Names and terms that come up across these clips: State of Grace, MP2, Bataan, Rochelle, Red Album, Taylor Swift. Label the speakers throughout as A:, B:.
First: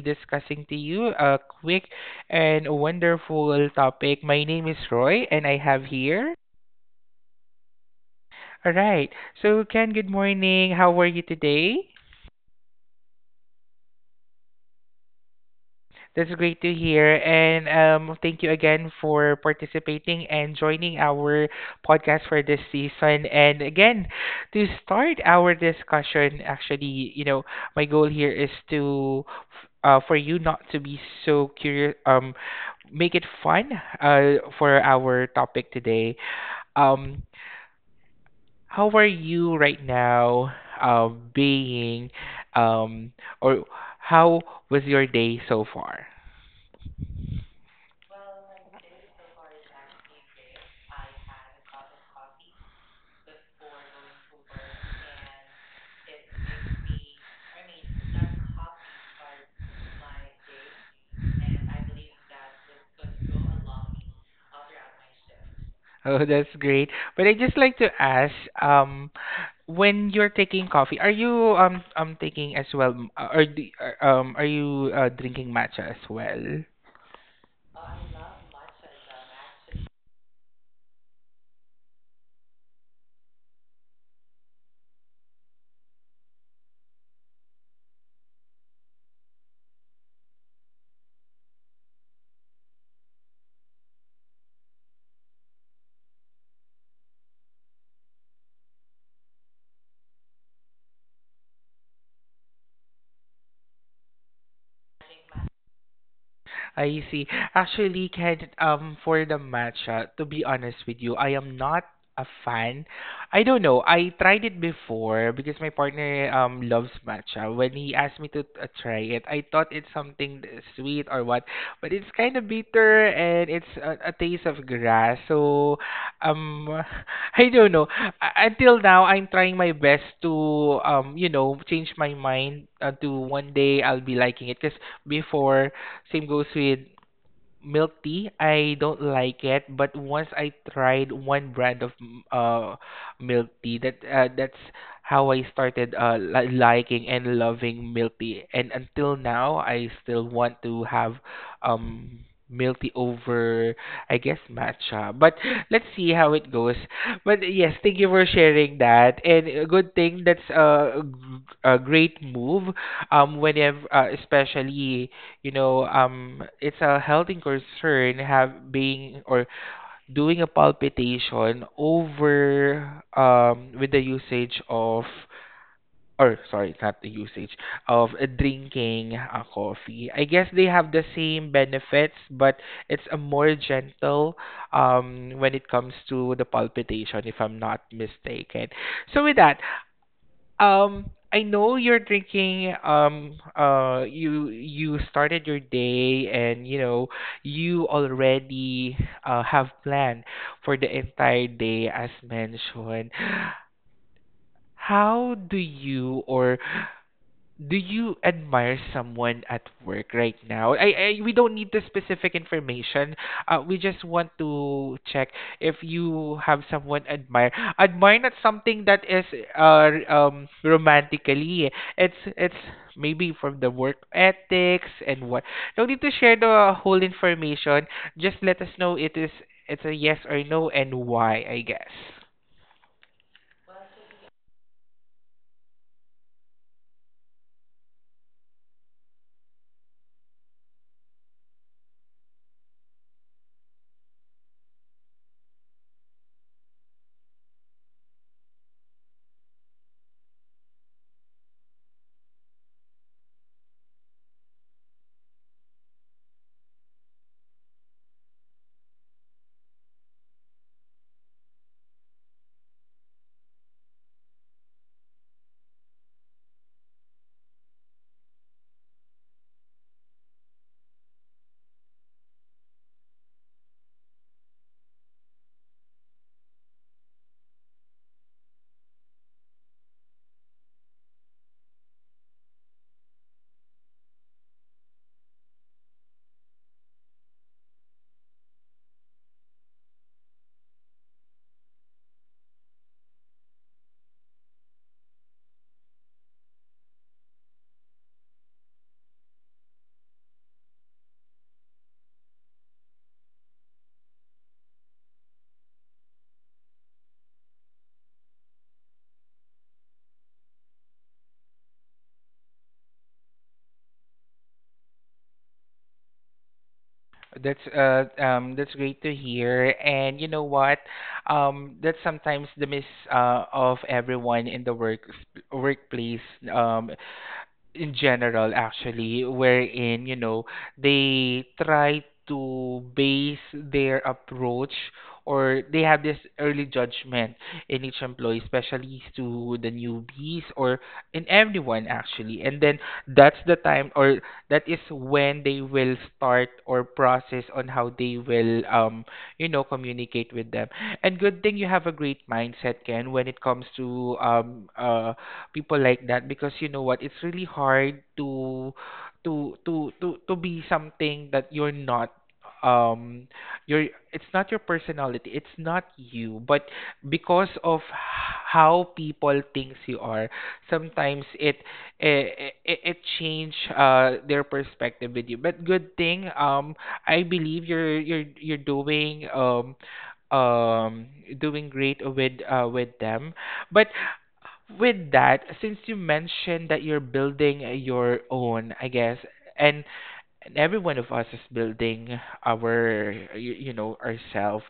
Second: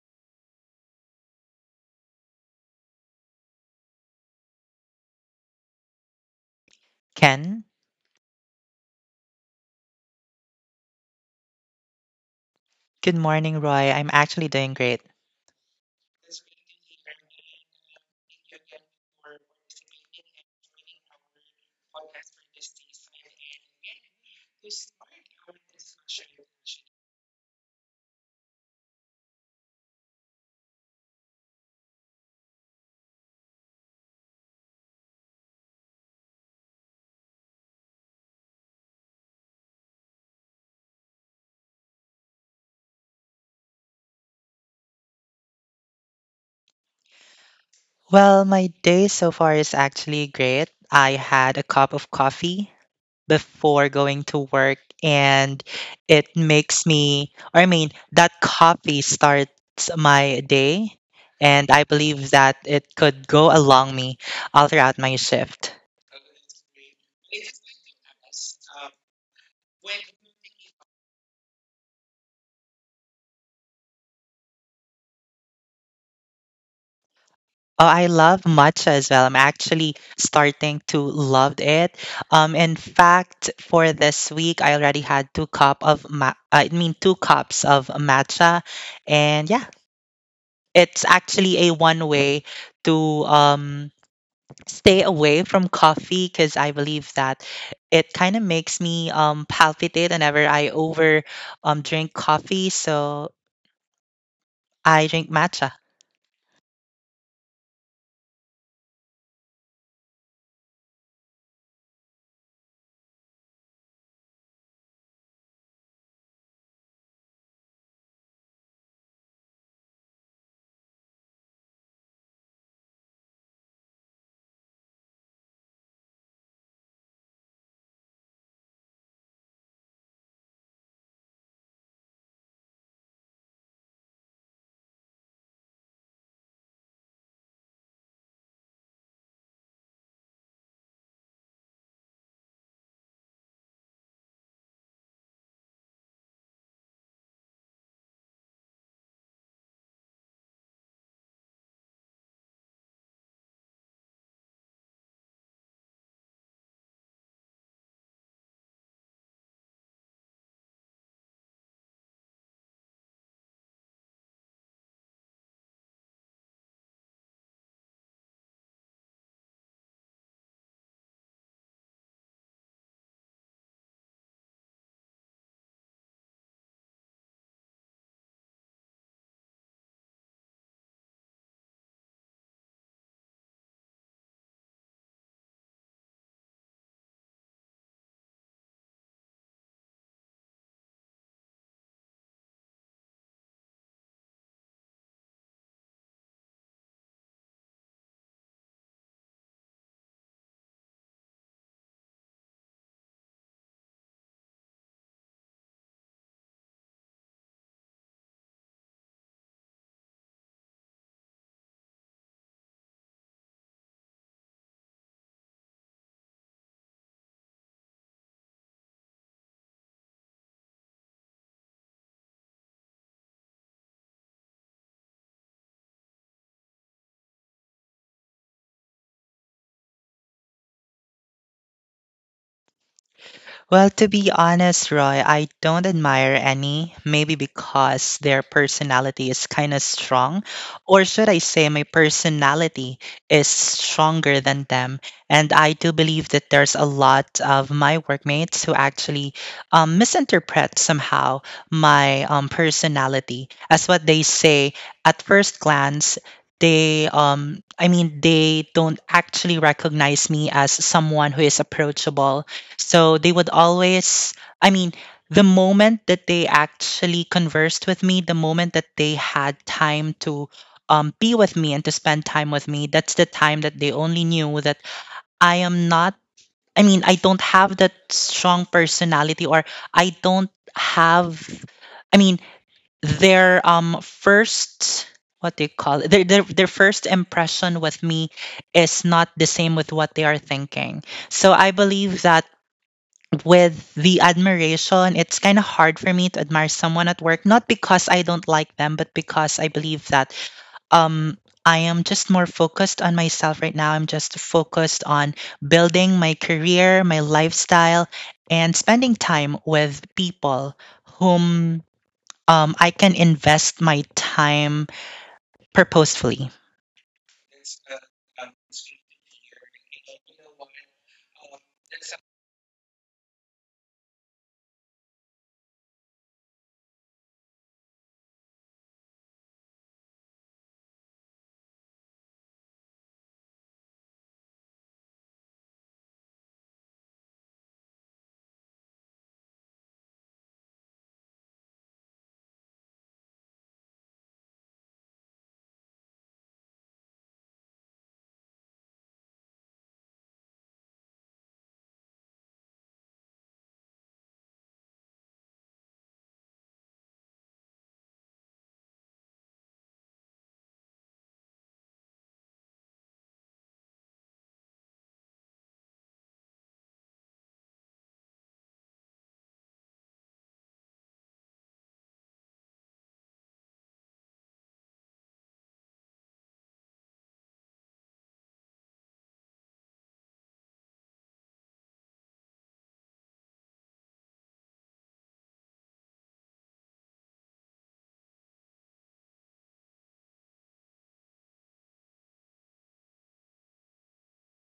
A: discussing to you a quick and wonderful topic. My name is Roy and I have here.
B: Ken.
A: All right. So, Ken, good morning. How are you today?
B: Good morning, Roy. I'm actually doing great.
A: That's great to hear. And thank you again for participating and joining our podcast for this season. And again, to start our discussion, actually, my goal here is to, for you not to be so curious, make it fun, for our topic today. Um, how are you right now, uh, being, um, or how was your day so far?
B: Well, my day so far is actually great. I had a cup of coffee before going to work, and it makes me or I mean that coffee starts my day, and I believe that it could go along me all throughout my shift.
A: Oh, that's great. But I just like to ask, um, when you're taking coffee, are you taking as well, or do, are you drinking matcha as well?
B: Oh, I love matcha as well. I'm actually starting to love it. In fact, for this week, I already had two cups of matcha, and yeah, it's actually a one way to stay away from coffee because I believe that it kind of makes me palpitate whenever I over drink coffee. So I drink matcha.
A: I see. Actually, Ken, for the matcha, to be honest with you, I am not a fan. I don't know. I tried it before because my partner loves matcha. When he asked me to try it, I thought it's something sweet or what, but it's kind of bitter and it's a taste of grass. So, um, I don't know. Until now, I'm trying my best to change my mind, to one day I'll be liking it. Because before same goes with milk tea. I don't like it, but once I tried one brand of milk tea, that's how I started liking and loving milk tea. And until now, I still want to have um milk tea over, I guess, matcha. But let's see how it goes. But yes, thank you for sharing that. And a good thing that's a great move. Whenever, especially it's a health concern have being or doing a palpitation over with the usage of, or sorry, it's not the usage of drinking a coffee. I guess they have the same benefits, but it's a more gentle when it comes to the palpitation, if I'm not mistaken. So with that, I know you're drinking. You started your day, and you know you already have planned for the entire day, as mentioned. How do you, or do you admire someone at work right now? I we don't need the specific information. We just want to check if you have someone admire. Admire not something that is romantically. It's maybe from the work ethics and what. No need to share the whole information. Just let us know it's a yes or no and why, I guess.
B: Well, to be honest, Roy, I don't admire any, maybe because their personality is kind of strong. Or should I say, my personality is stronger than them. And I do believe that there's a lot of my workmates who actually misinterpret somehow my personality. As what they say, at first glance, they I mean they don't actually recognize me as someone who is approachable, so they would always, I mean, the moment that they actually conversed with me, the moment that they had time to be with me and to spend time with me, that's the time that they only knew that I am not, I don't have that strong personality, or I don't have, I mean, their first. What they call it, their, their first impression with me is not the same with what they are thinking. So I believe that with the admiration, it's kind of hard for me to admire someone at work, not because I don't like them, but because I believe that um, I am just more focused on myself right now. I'm just focused on building my career, my lifestyle, and spending time with people whom I can invest my time purposefully.
A: That's great to hear. And you know what? That's sometimes the miss of everyone in the workplace. Um in general actually, wherein you know they try to base their approach, or they have this early judgment in each employee, especially to the newbies or in everyone actually. And then that's the time, or that is when they will start or process on how they will communicate with them. And good thing you have a great mindset, Ken, when it comes to people like that. Because you know what, it's really hard to be something that you're not. Um your It's not your personality, it's not you. But because of how people thinks you are, sometimes it change their perspective with you. But good thing, I believe you're um doing great with them. But with that, since you mentioned that you're building, your own, I guess, and every one of us is building ourself,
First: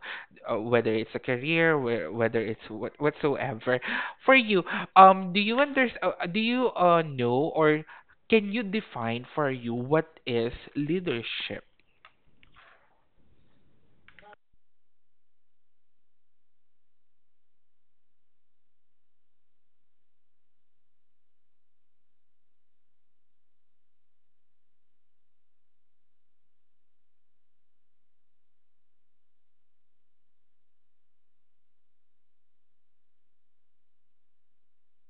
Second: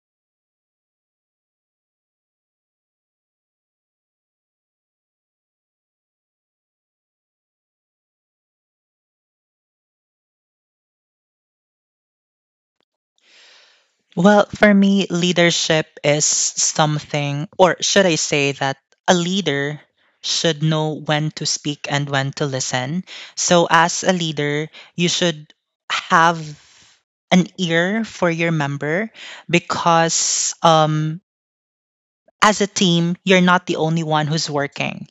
A: whether it's a career, whether it's what whatsoever. For you, do you do you know, or can you define for you what is leadership?
B: Well, for me, leadership is something, or should I say that a leader should know when to speak and when to listen. So, as a leader, you should have an ear for your member because as a team, you're not the only one who's working.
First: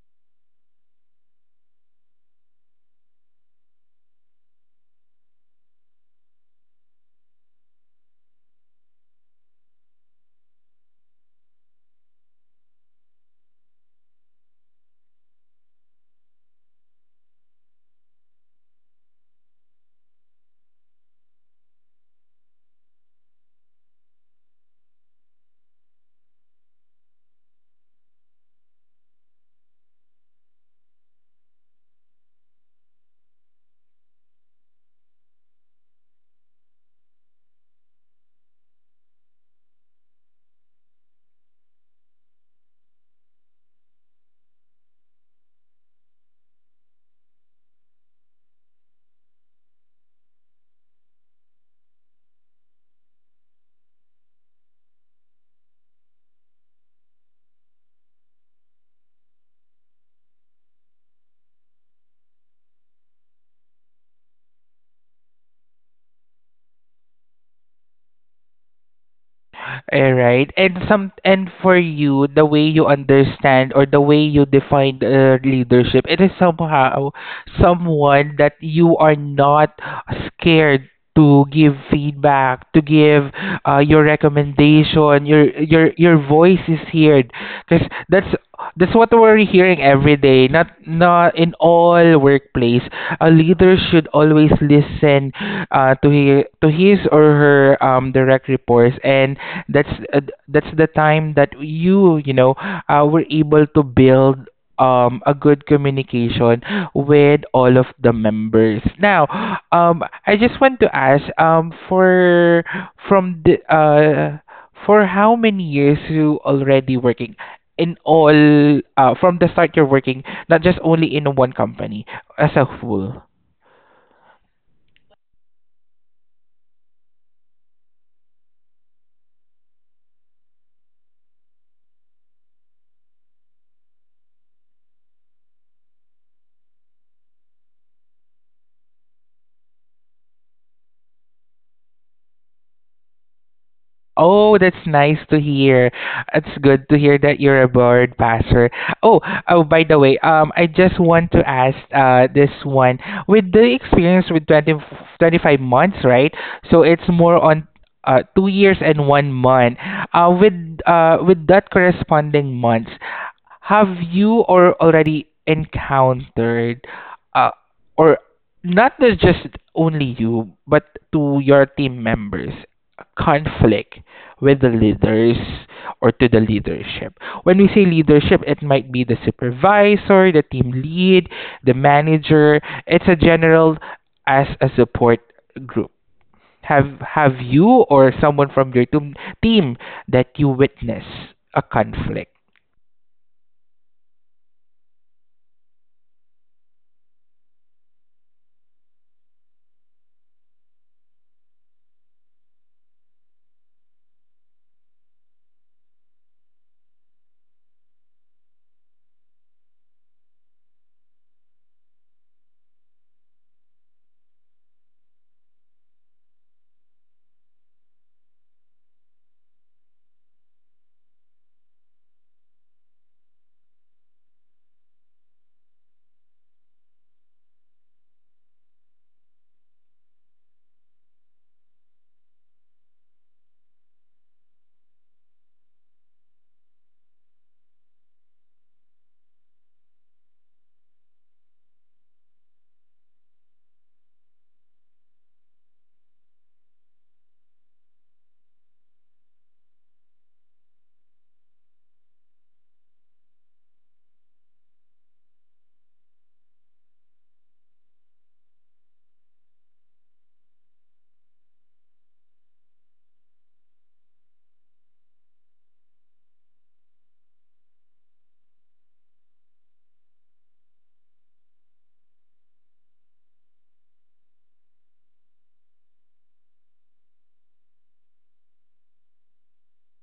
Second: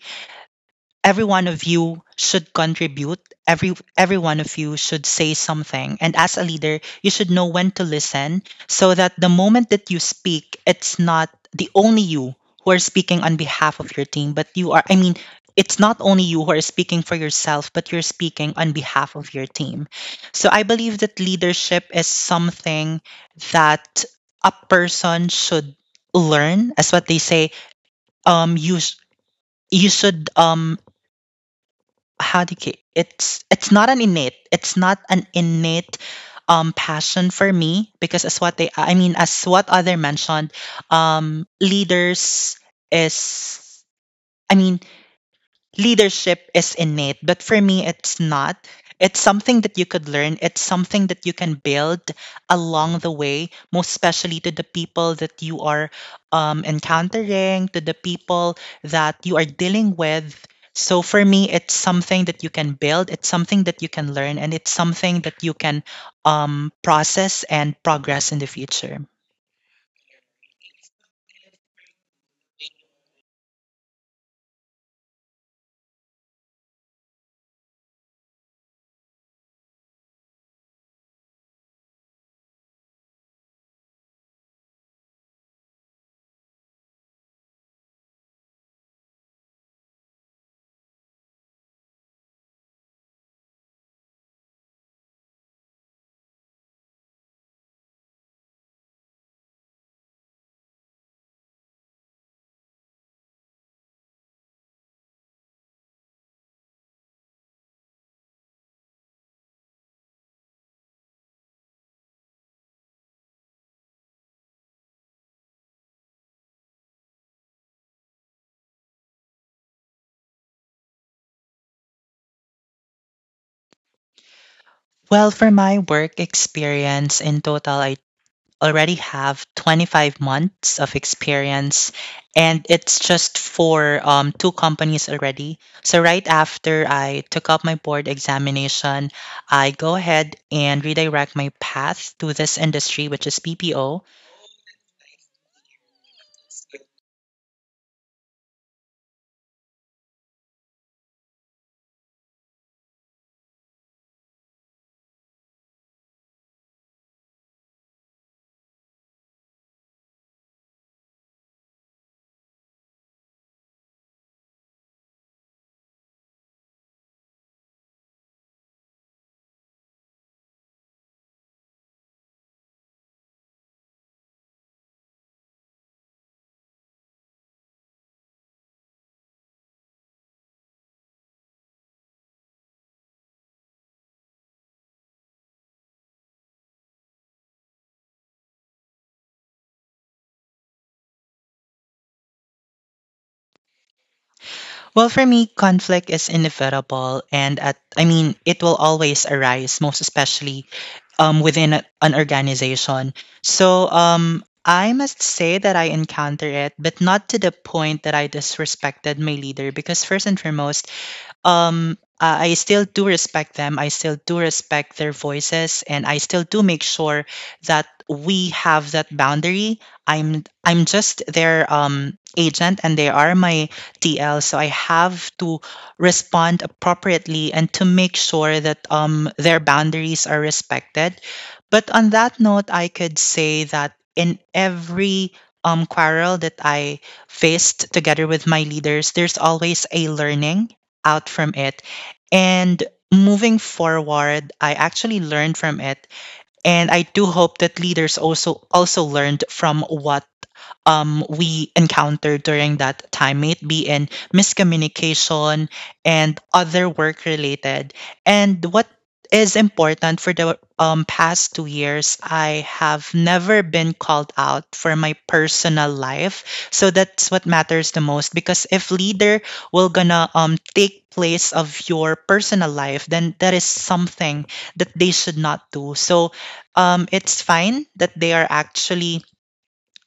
B: Every one of you should contribute. Every one of you should say something, and as a leader, you should know when to listen, so that the moment that you speak, it's not the only you who are speaking on behalf of your team, but you are, it's not only you who are speaking for yourself, but you're speaking on behalf of your team. So I believe that leadership is something that a person should learn. As what they say, um you sh- you should, how do you, it's not an innate, it's not an innate passion for me, because as what other mentioned, leaders is, I mean leadership is innate, but for me, it's not. It's something that you could learn. It's something that you can build along the way, most especially to the people that you are encountering, to the people that you are dealing with. So for me, it's something that you can build, it's something that you can learn, and it's something that you can process and progress in the future.
A: All right. And for you, the way you understand or the way you define leadership, it is somehow someone that you are not scared to give feedback, to give your recommendation. Your voice is heard, because that's what we're hearing every day. Not in all workplace. A leader should always listen, to his or her direct reports, and that's uh, that's the time that you know were able to build a good communication with all of the members. Now, I just want to ask for from the for how many years you already working in all, from the start you're working, not just only in one company as a whole.
B: Well, for my work experience in total, I already have 25 months of experience, and it's just for two companies already. So right after I took up my board examination, I go ahead and redirect my path to this industry, which is BPO.
A: Oh, that's nice to hear. It's good to hear that you're a board passer. Oh, oh, by the way, I just want to ask this one. With the experience with 20 25 months, right? So it's more on 2 years and 1 month. Uh, with with that corresponding months, have you or already encountered, uh or not just only you but to your team members, conflict with the leaders or to the leadership? When we say leadership, it might be the supervisor, the team lead, the manager. It's a general, as a support group. Have you or someone from your team that you witness a conflict?
B: Well, for me, conflict is inevitable, and at I mean it will always arise, most especially within an organization. So I must say that I encounter it, but not to the point that I disrespected my leader because, first and foremost, I still do respect them. I still do respect their voices, and I still do make sure that we have that boundary. I'm just their agent, and they are my TL. So I have to respond appropriately and to make sure that their boundaries are respected. But on that note, I could say that in every quarrel that I faced together with my leaders, there's always a learning out from it. And moving forward, I actually learned from it. And I do hope that leaders also learned from what we encounter during that time, may it be in miscommunication and other work related. And what is important, for the past 2 years, I have never been called out for my personal life. So that's what matters the most, because if leader will gonna take place of your personal life, then that is something that they should not do. So it's fine that they are actually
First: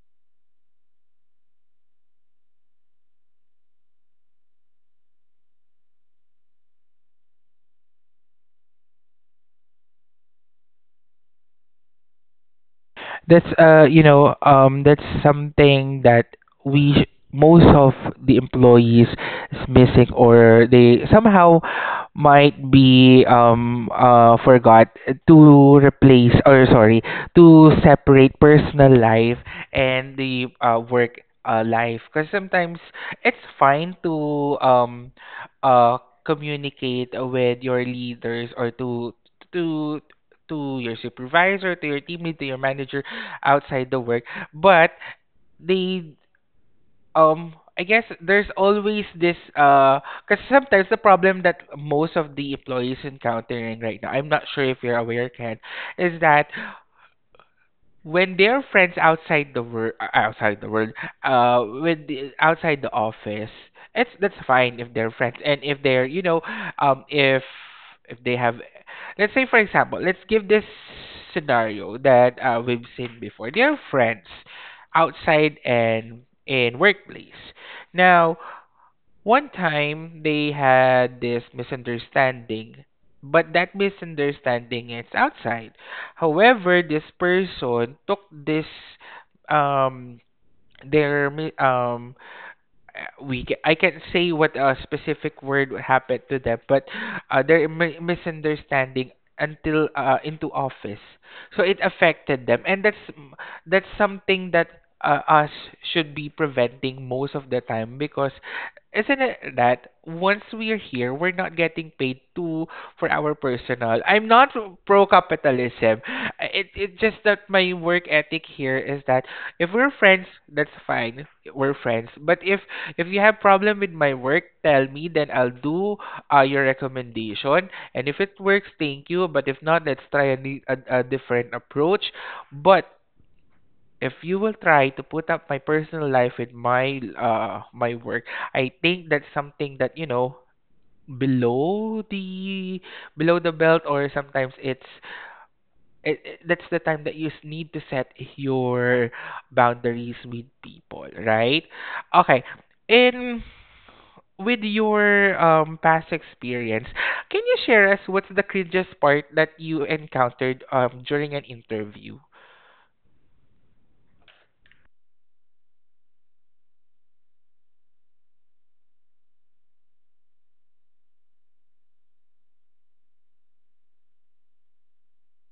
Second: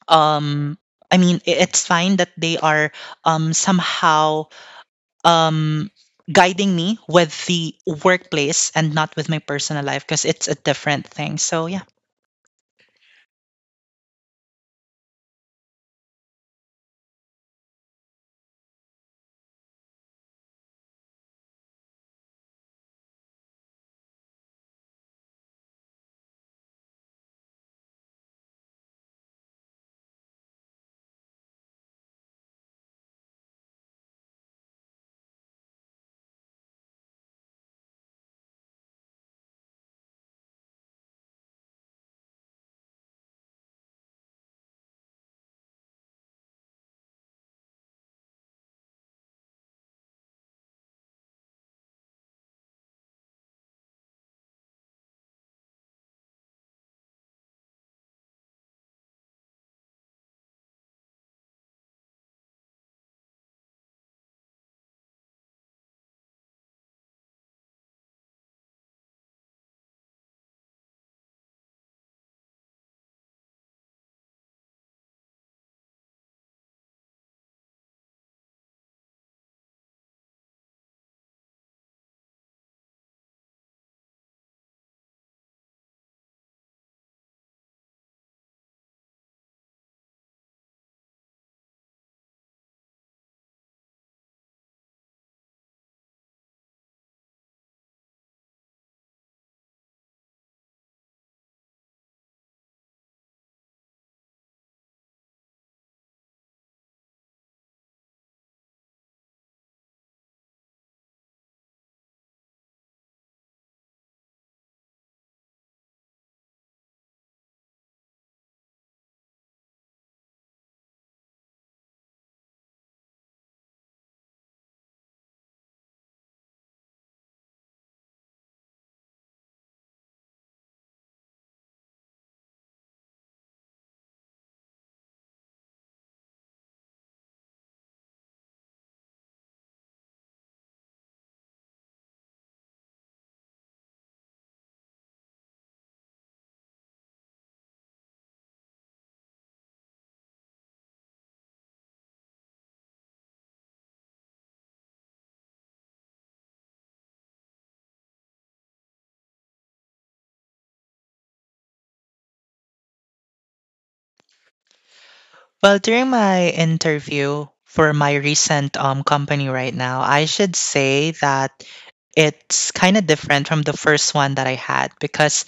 B: um it's fine that they are somehow um guiding me with the workplace and not with my personal life, because it's a different thing, so yeah.
A: That's something that, we sh- most of the employees is missing, or they somehow might be forgot to replace, or sorry, to separate personal life and the work life. Because sometimes it's fine to uh communicate with your leaders, or to to your supervisor, to your team lead, to your manager outside the work. But they I guess there's always this because sometimes the problem that most of the employees encountering right now, I'm not sure if you're aware, Ken, is that when they're friends outside the world, when the, outside the office, it's that's fine if they're friends, and if they're you know, if they have. Let's say for example, let's give this scenario that we've seen before. They're friends outside and in workplace. Now, one time they had this misunderstanding, but that misunderstanding is outside. However, this person took this um their mi- we ca- I can't say what specific word happened to them, but misunderstanding until into office, so it affected them. And that's something that us should be preventing most of the time, because isn't it that once we are here, we're not getting paid to for our personal. I'm not pro capitalism. It just that my work ethic here is that if we're friends, that's fine. We're friends. But if you have problem with my work, tell me, then I'll do your recommendation. And if it works, thank you. But if not, let's try a different approach. But if you will try to put up my personal life with my work, I think that's something that, you know, below the below the belt. Or sometimes it's, that's the time that you need to set your boundaries with people, right? Okay. In with your past experience, can you share us what's the cringiest part that you encountered during an interview?
B: Well, during my interview for my recent company right now, I should say that it's kind of different from the first one that I had, because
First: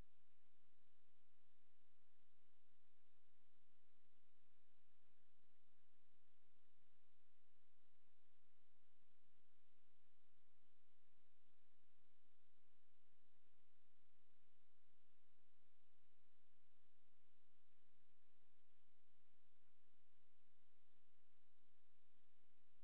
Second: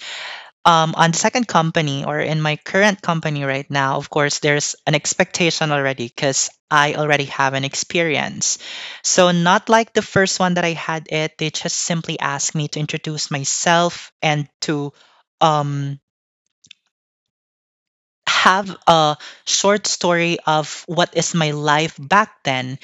B: on second company, or in my current company right now, of course, there's an expectation already because I already have an experience. So, not like the first one that I had it, they just simply asked me to introduce myself and to um, have a short story of what is my life back then,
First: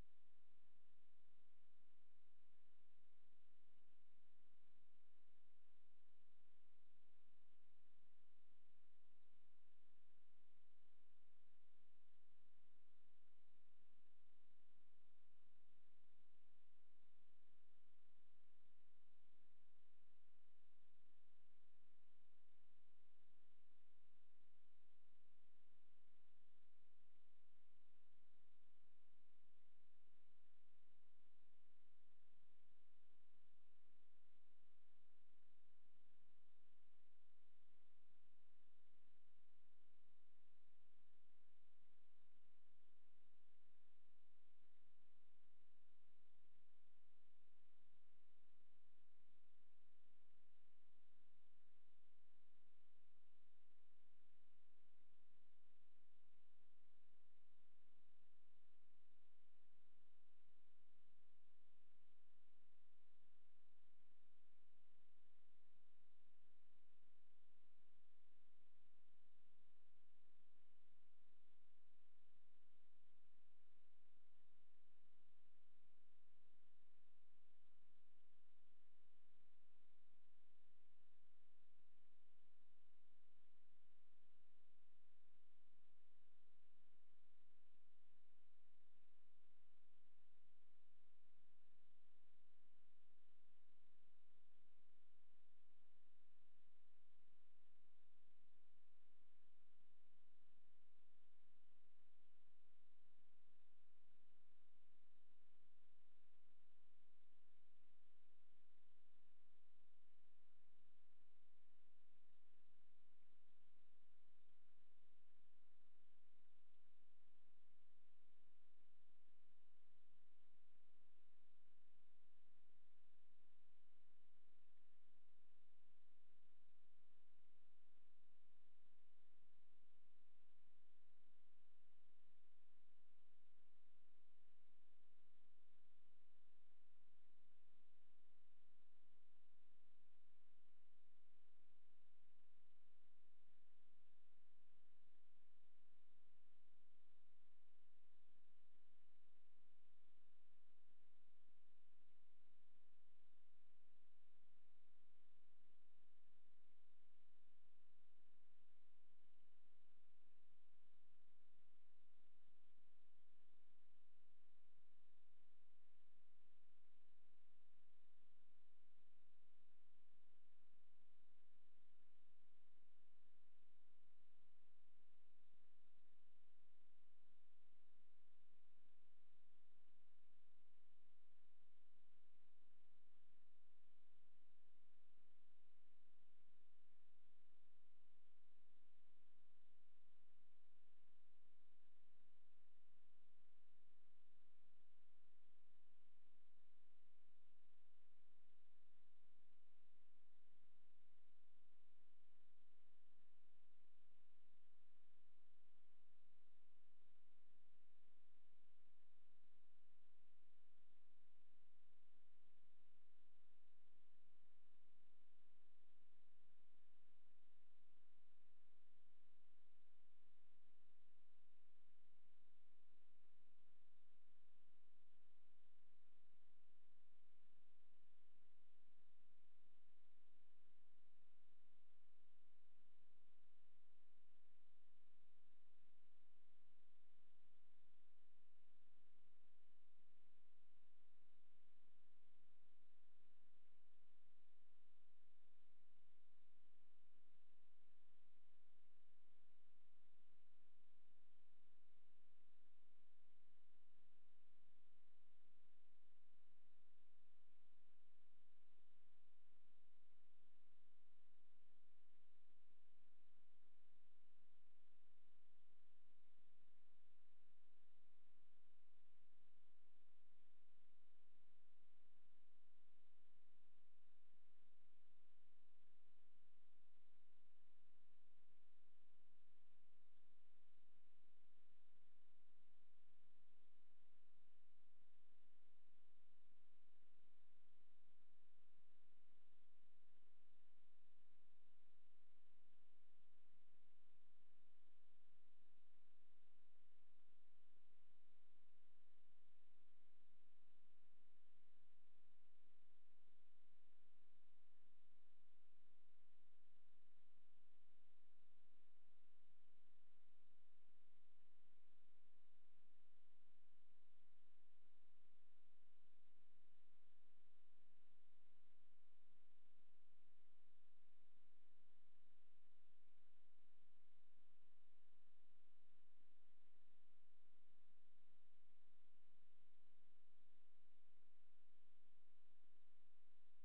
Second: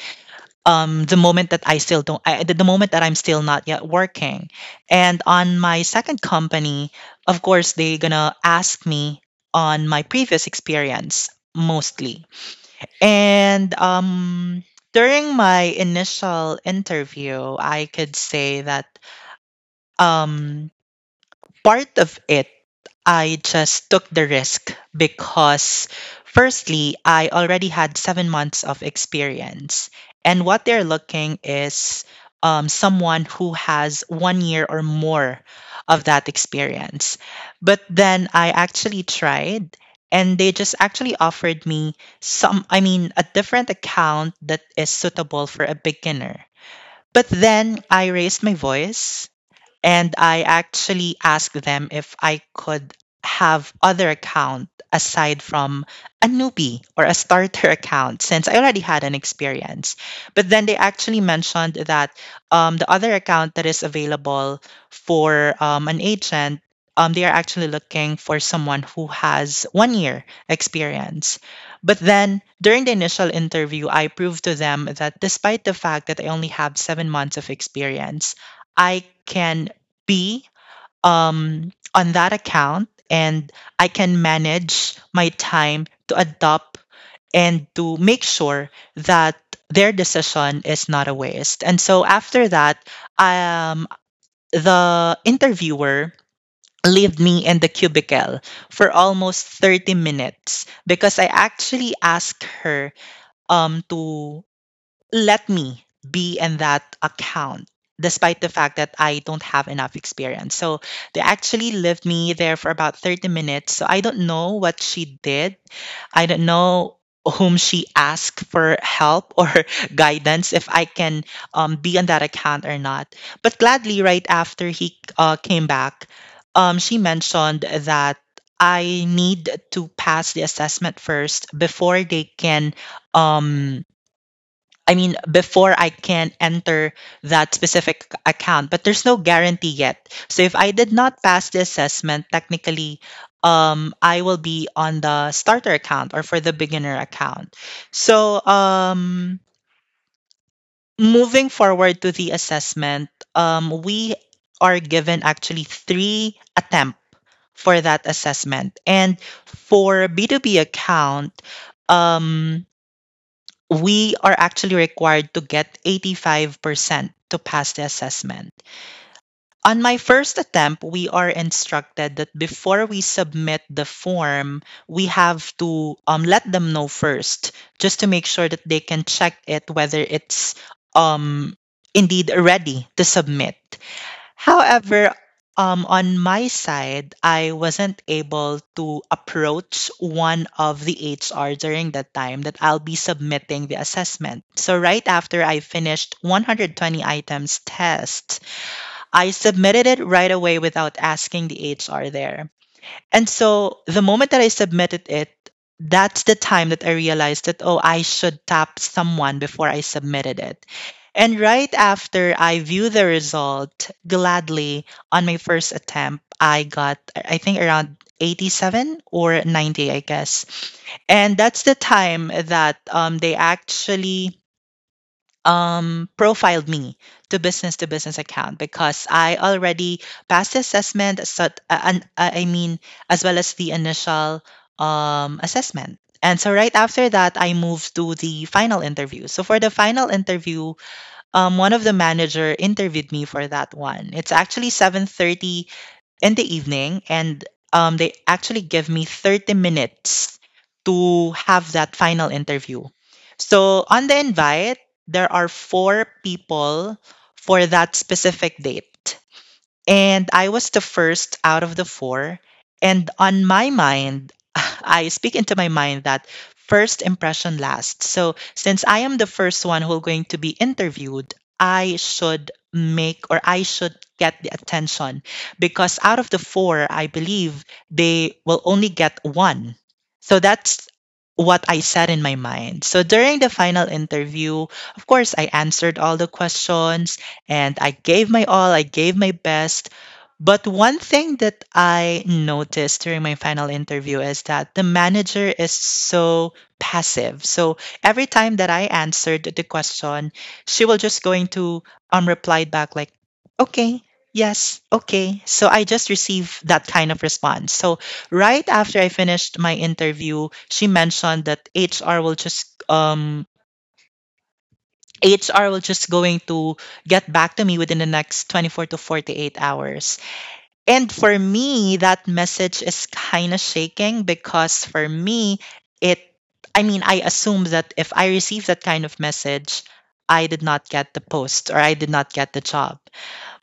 B: the moment that I still don't, I, the moment that I'm still not yet working. And on my second company, of course, they gonna ask me on my previous experience mostly. And during my initial interview, I could say that um, part of it, I just took the risk because, firstly, I already had 7 months of experience. And what they're looking is someone who has 1 year or more of that experience. But then I actually tried, and they just actually offered me a different account that is suitable for a beginner. But then I raised my voice, and I actually asked them if I could have other account aside from a newbie or a starter account, since I already had an experience. But then they actually mentioned that the other account that is available for an agent, they are actually looking for someone who has 1 year experience. But then during the initial interview, I proved to them that despite the fact that I only have 7 months of experience, I can be on that account, and I can manage my time to adopt and to make sure that their decision is not a waste. And so after that, um, the interviewer leave me in the cubicle for almost 30 minutes, because I actually asked her to let me be in that account despite the fact that I don't have enough experience. So they actually left me there for about 30 minutes. So I don't know what she did. I don't know whom she asked for help or guidance if I can be on that account or not. But gladly, right after he came back, she mentioned that I need to pass the assessment first before they can, um, before I can enter that specific account, but there's no guarantee yet. So if I did not pass the assessment, technically, I will be on the starter account or for the beginner account. So moving forward to the assessment, we are given actually three attempts for that assessment. And for B2B account, um, we are actually required to get 85% to pass the assessment. On my first attempt, we are instructed that before we submit the form, we have to let them know first, just to make sure that they can check it whether it's um, indeed ready to submit. However, on my side, I wasn't able to approach one of the HR during the time that I'll be submitting the assessment. So, right after I finished 120 items test, I submitted it right away without asking the HR there. And so the moment that I submitted it, that's the time that I realized that, oh, I should tap someone before I submitted it. And right after I view the result, gladly, on my first attempt, I got, I think, around 87 or 90, I guess. And that's the time that they actually profiled me to business account because I already passed the assessment. So, as well as the initial assessment. And so right after that, I moved to the final interview. So for the final interview, one of the manager interviewed me for that one. It's actually 7:30 in the evening and they actually give me 30 minutes to have that final interview. So on the invite, there are four people for that specific date and I was the first out of the four. And on my mind, I speak into my mind that first impression lasts. So since I am the first one who going to be interviewed, I should make or I should get the attention because out of the four, I believe they will only get one. So that's what I said in my mind. So during the final interview, of course, I answered all the questions and I gave my all, I gave my best. But one thing that I noticed during my final interview is that the manager is so passive. So every time that I answered the question, she will just going to reply back like, okay, yes, okay. So I just received that kind of response. So right after I finished my interview, she mentioned that HR will just going to get back to me within the next 24 to 48 hours. And for me, that message is kind of shaking because for me, it, I mean, I assume that if I receive that kind of message, I did not get the post or I did not get the job.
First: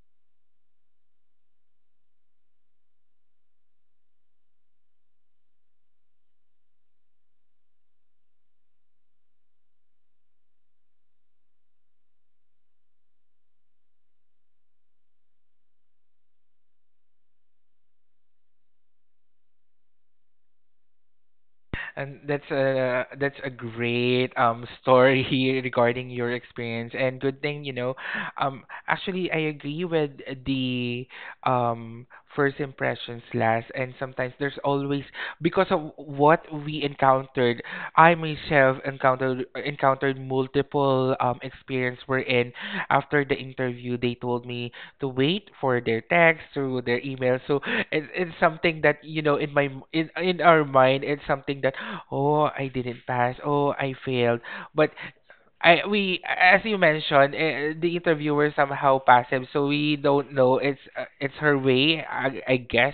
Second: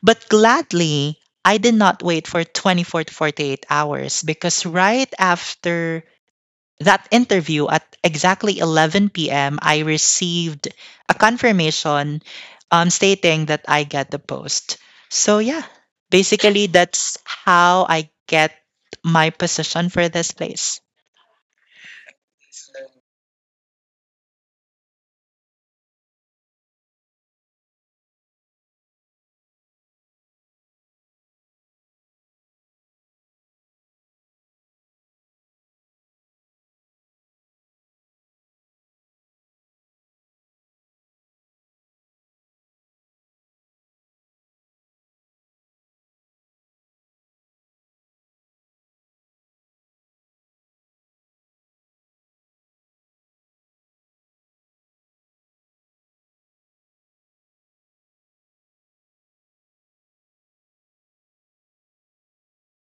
B: But gladly, I did not wait for 24 to 48 hours because right after that interview at exactly 11 p.m., I received a confirmation stating that I get the post. So, yeah, basically, that's how I get my position for this place.
A: And that's a great story regarding your experience. And good thing you know, actually I agree with the um first impressions last. And sometimes there's always because of what we encountered, I myself encountered multiple experience, wherein after the interview they told me to wait for their text through their email. So it's something that, you know, in my in our mind, it's something that, oh I didn't pass, oh I failed. But I we as you mentioned, the interviewer somehow passive, so we don't know. It's her way, I guess,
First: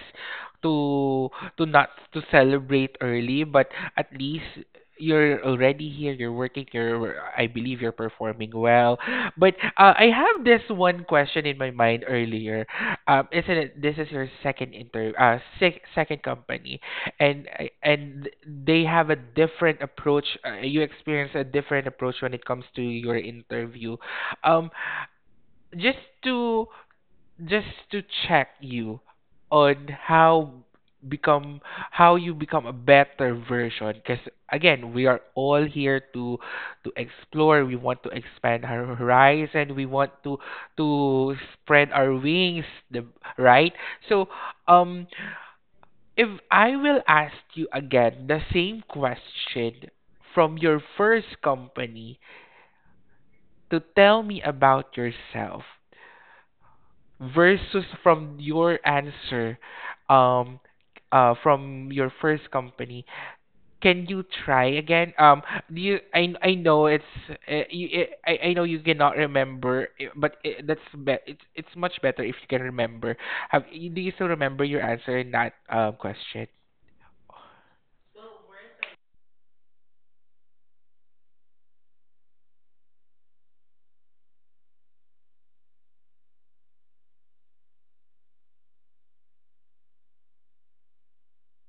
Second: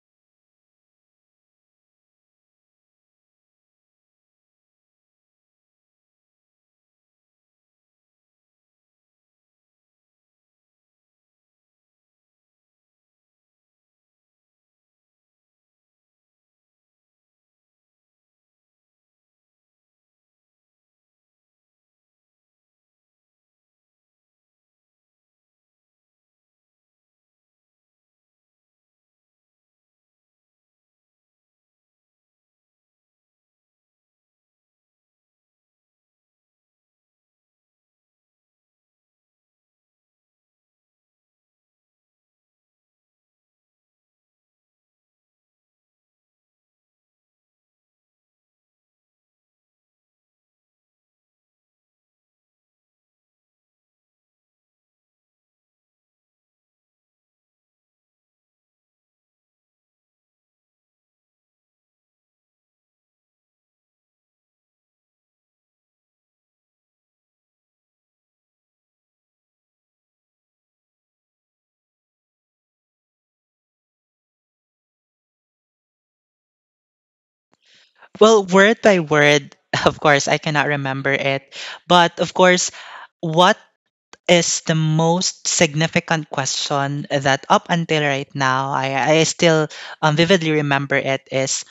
A: to not to celebrate early, but at least you're already here. You're working. You're I believe you're performing well. But I have this one question in my mind earlier. Isn't it? This is your second second company, and they have a different approach, you experience a different approach when it comes to your interview, um just to just to check you on become how you become a better version. Because again, we are all here to explore. We want to expand our horizon, we want to to spread our wings, the right. So um if I will ask you again the same question from your first company, to tell me about yourself versus from your answer, um from your first company, can you try again? Do you I know it's you, I know you cannot remember, eh, but it, that's be- it's much better if you can remember. Have do you still remember your answer in that question?
B: Well, word by word, of course, I cannot remember it. But of course, what is the most significant question that up until right now I still vividly remember it is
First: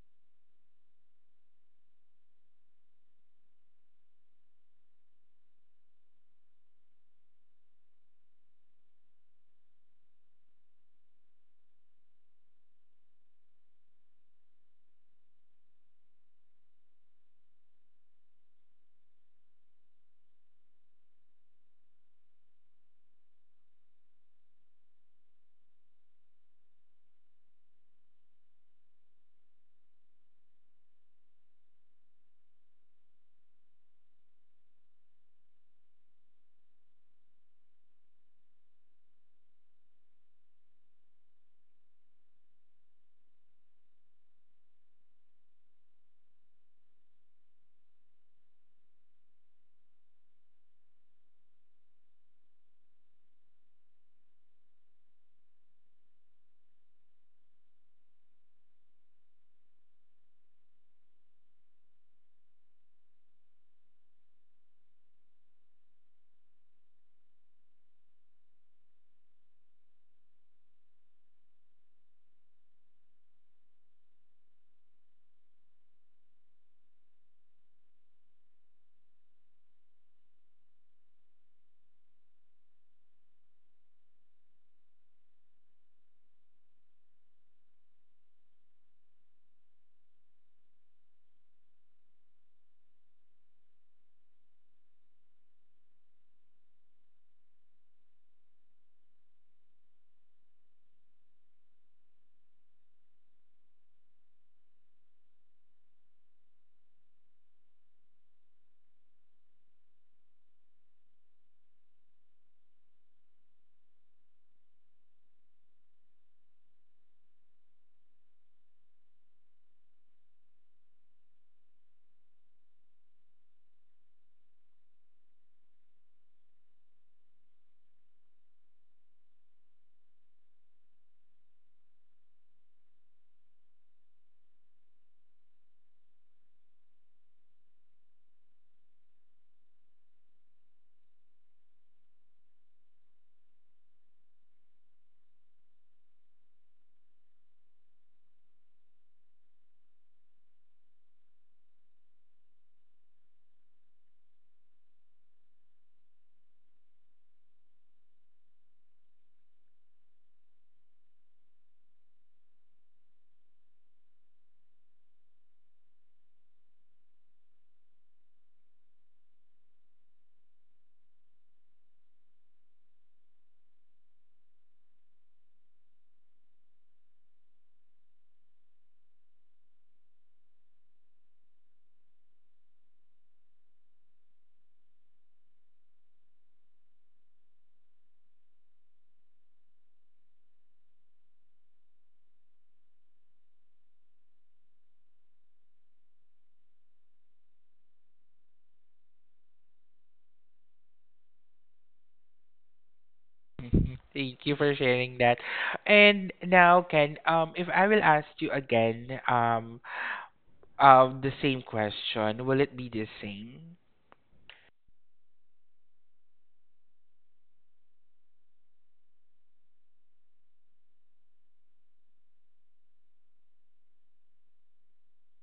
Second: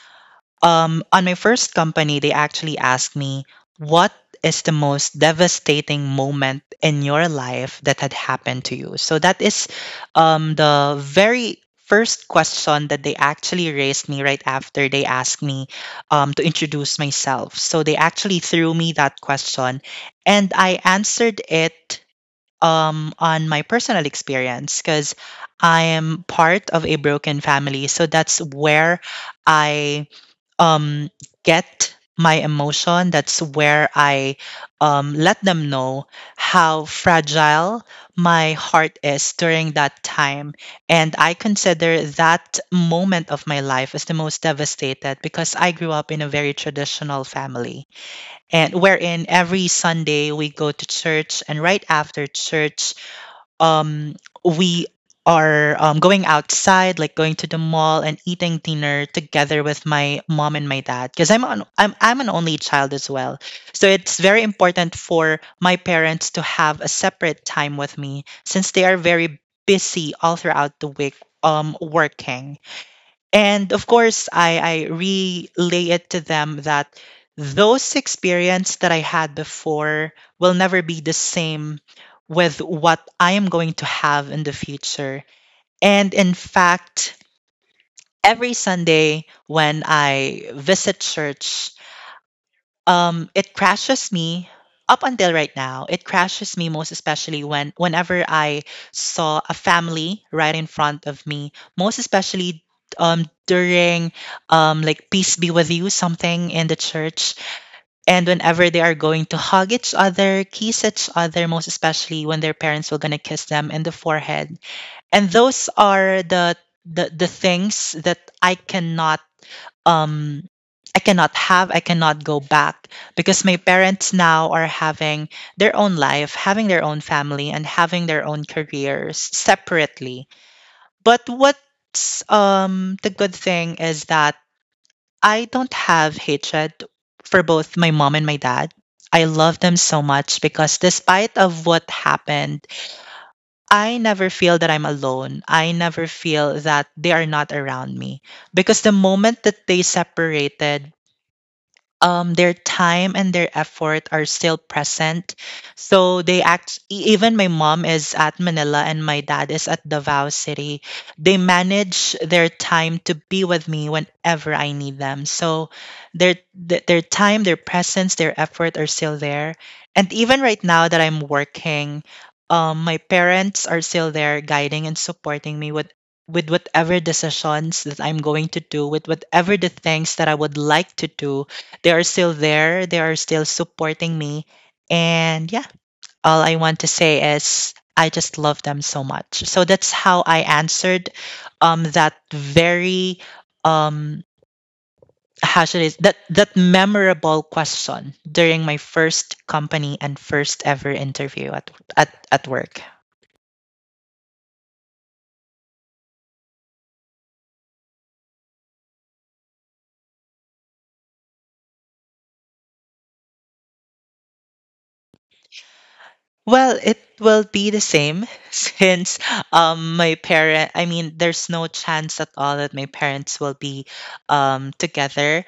B: On my first company, they actually asked me, what is the most devastating moment in your life that had happened to you? So that is the very first question that they actually raised me right after they asked me to introduce myself. So they actually threw me that question and I answered it on my personal experience because I am part of a broken family. So that's where. I um, get my emotion. That's where I let them know how fragile my heart is during that time. And I consider that moment of my life as the most devastated because I grew up in a very traditional family and wherein every Sunday we go to church and right after church um, we are going outside, like going to the mall and eating dinner together with my mom and my dad. Because I'm an only child as well, so it's very important for my parents to have a separate time with me since they are very busy all throughout the week working and of course, I relay it to them that those experience that I had before will never be the same with what I am going to have in the future. And in fact, every Sunday when I visit church, it crashes me up until right now it crashes me most especially when whenever I saw a family right in front of me most especially during like peace be with you something in the church and whenever they are going to hug each other kiss each other most especially when their parents were going to kiss them in the forehead and those are the things that I cannot um I cannot have, I cannot go back because my parents now are having their own life, having their own family, and having their own careers separately. But what's the good thing is that I don't have hatred for both my mom and my dad. I love them so much because despite of what happened, I never feel that I'm alone. I never feel that they are not around me because the moment that they separated their time and their effort are still present. So they even my mom is at Manila and my dad is at Davao City. They manage their time to be with me whenever I need them. So their time, their presence, their effort are still there. And even right now that I'm working, my parents are still there guiding and supporting me with whatever decisions that I'm going to do, with whatever the things that I would like to do they are still there. They are still supporting me. And yeah, all I want to say is I just love them so much. So that's how I answered that very um, how should I s- that that memorable question during my first company and first ever interview at at work.
A: Mhm. Thank you for sharing that. And now, Ken, if I will ask you again, the same question, will it be the same?
B: Well, it will be the same since my parent I mean there's no chance at all that my parents will be together.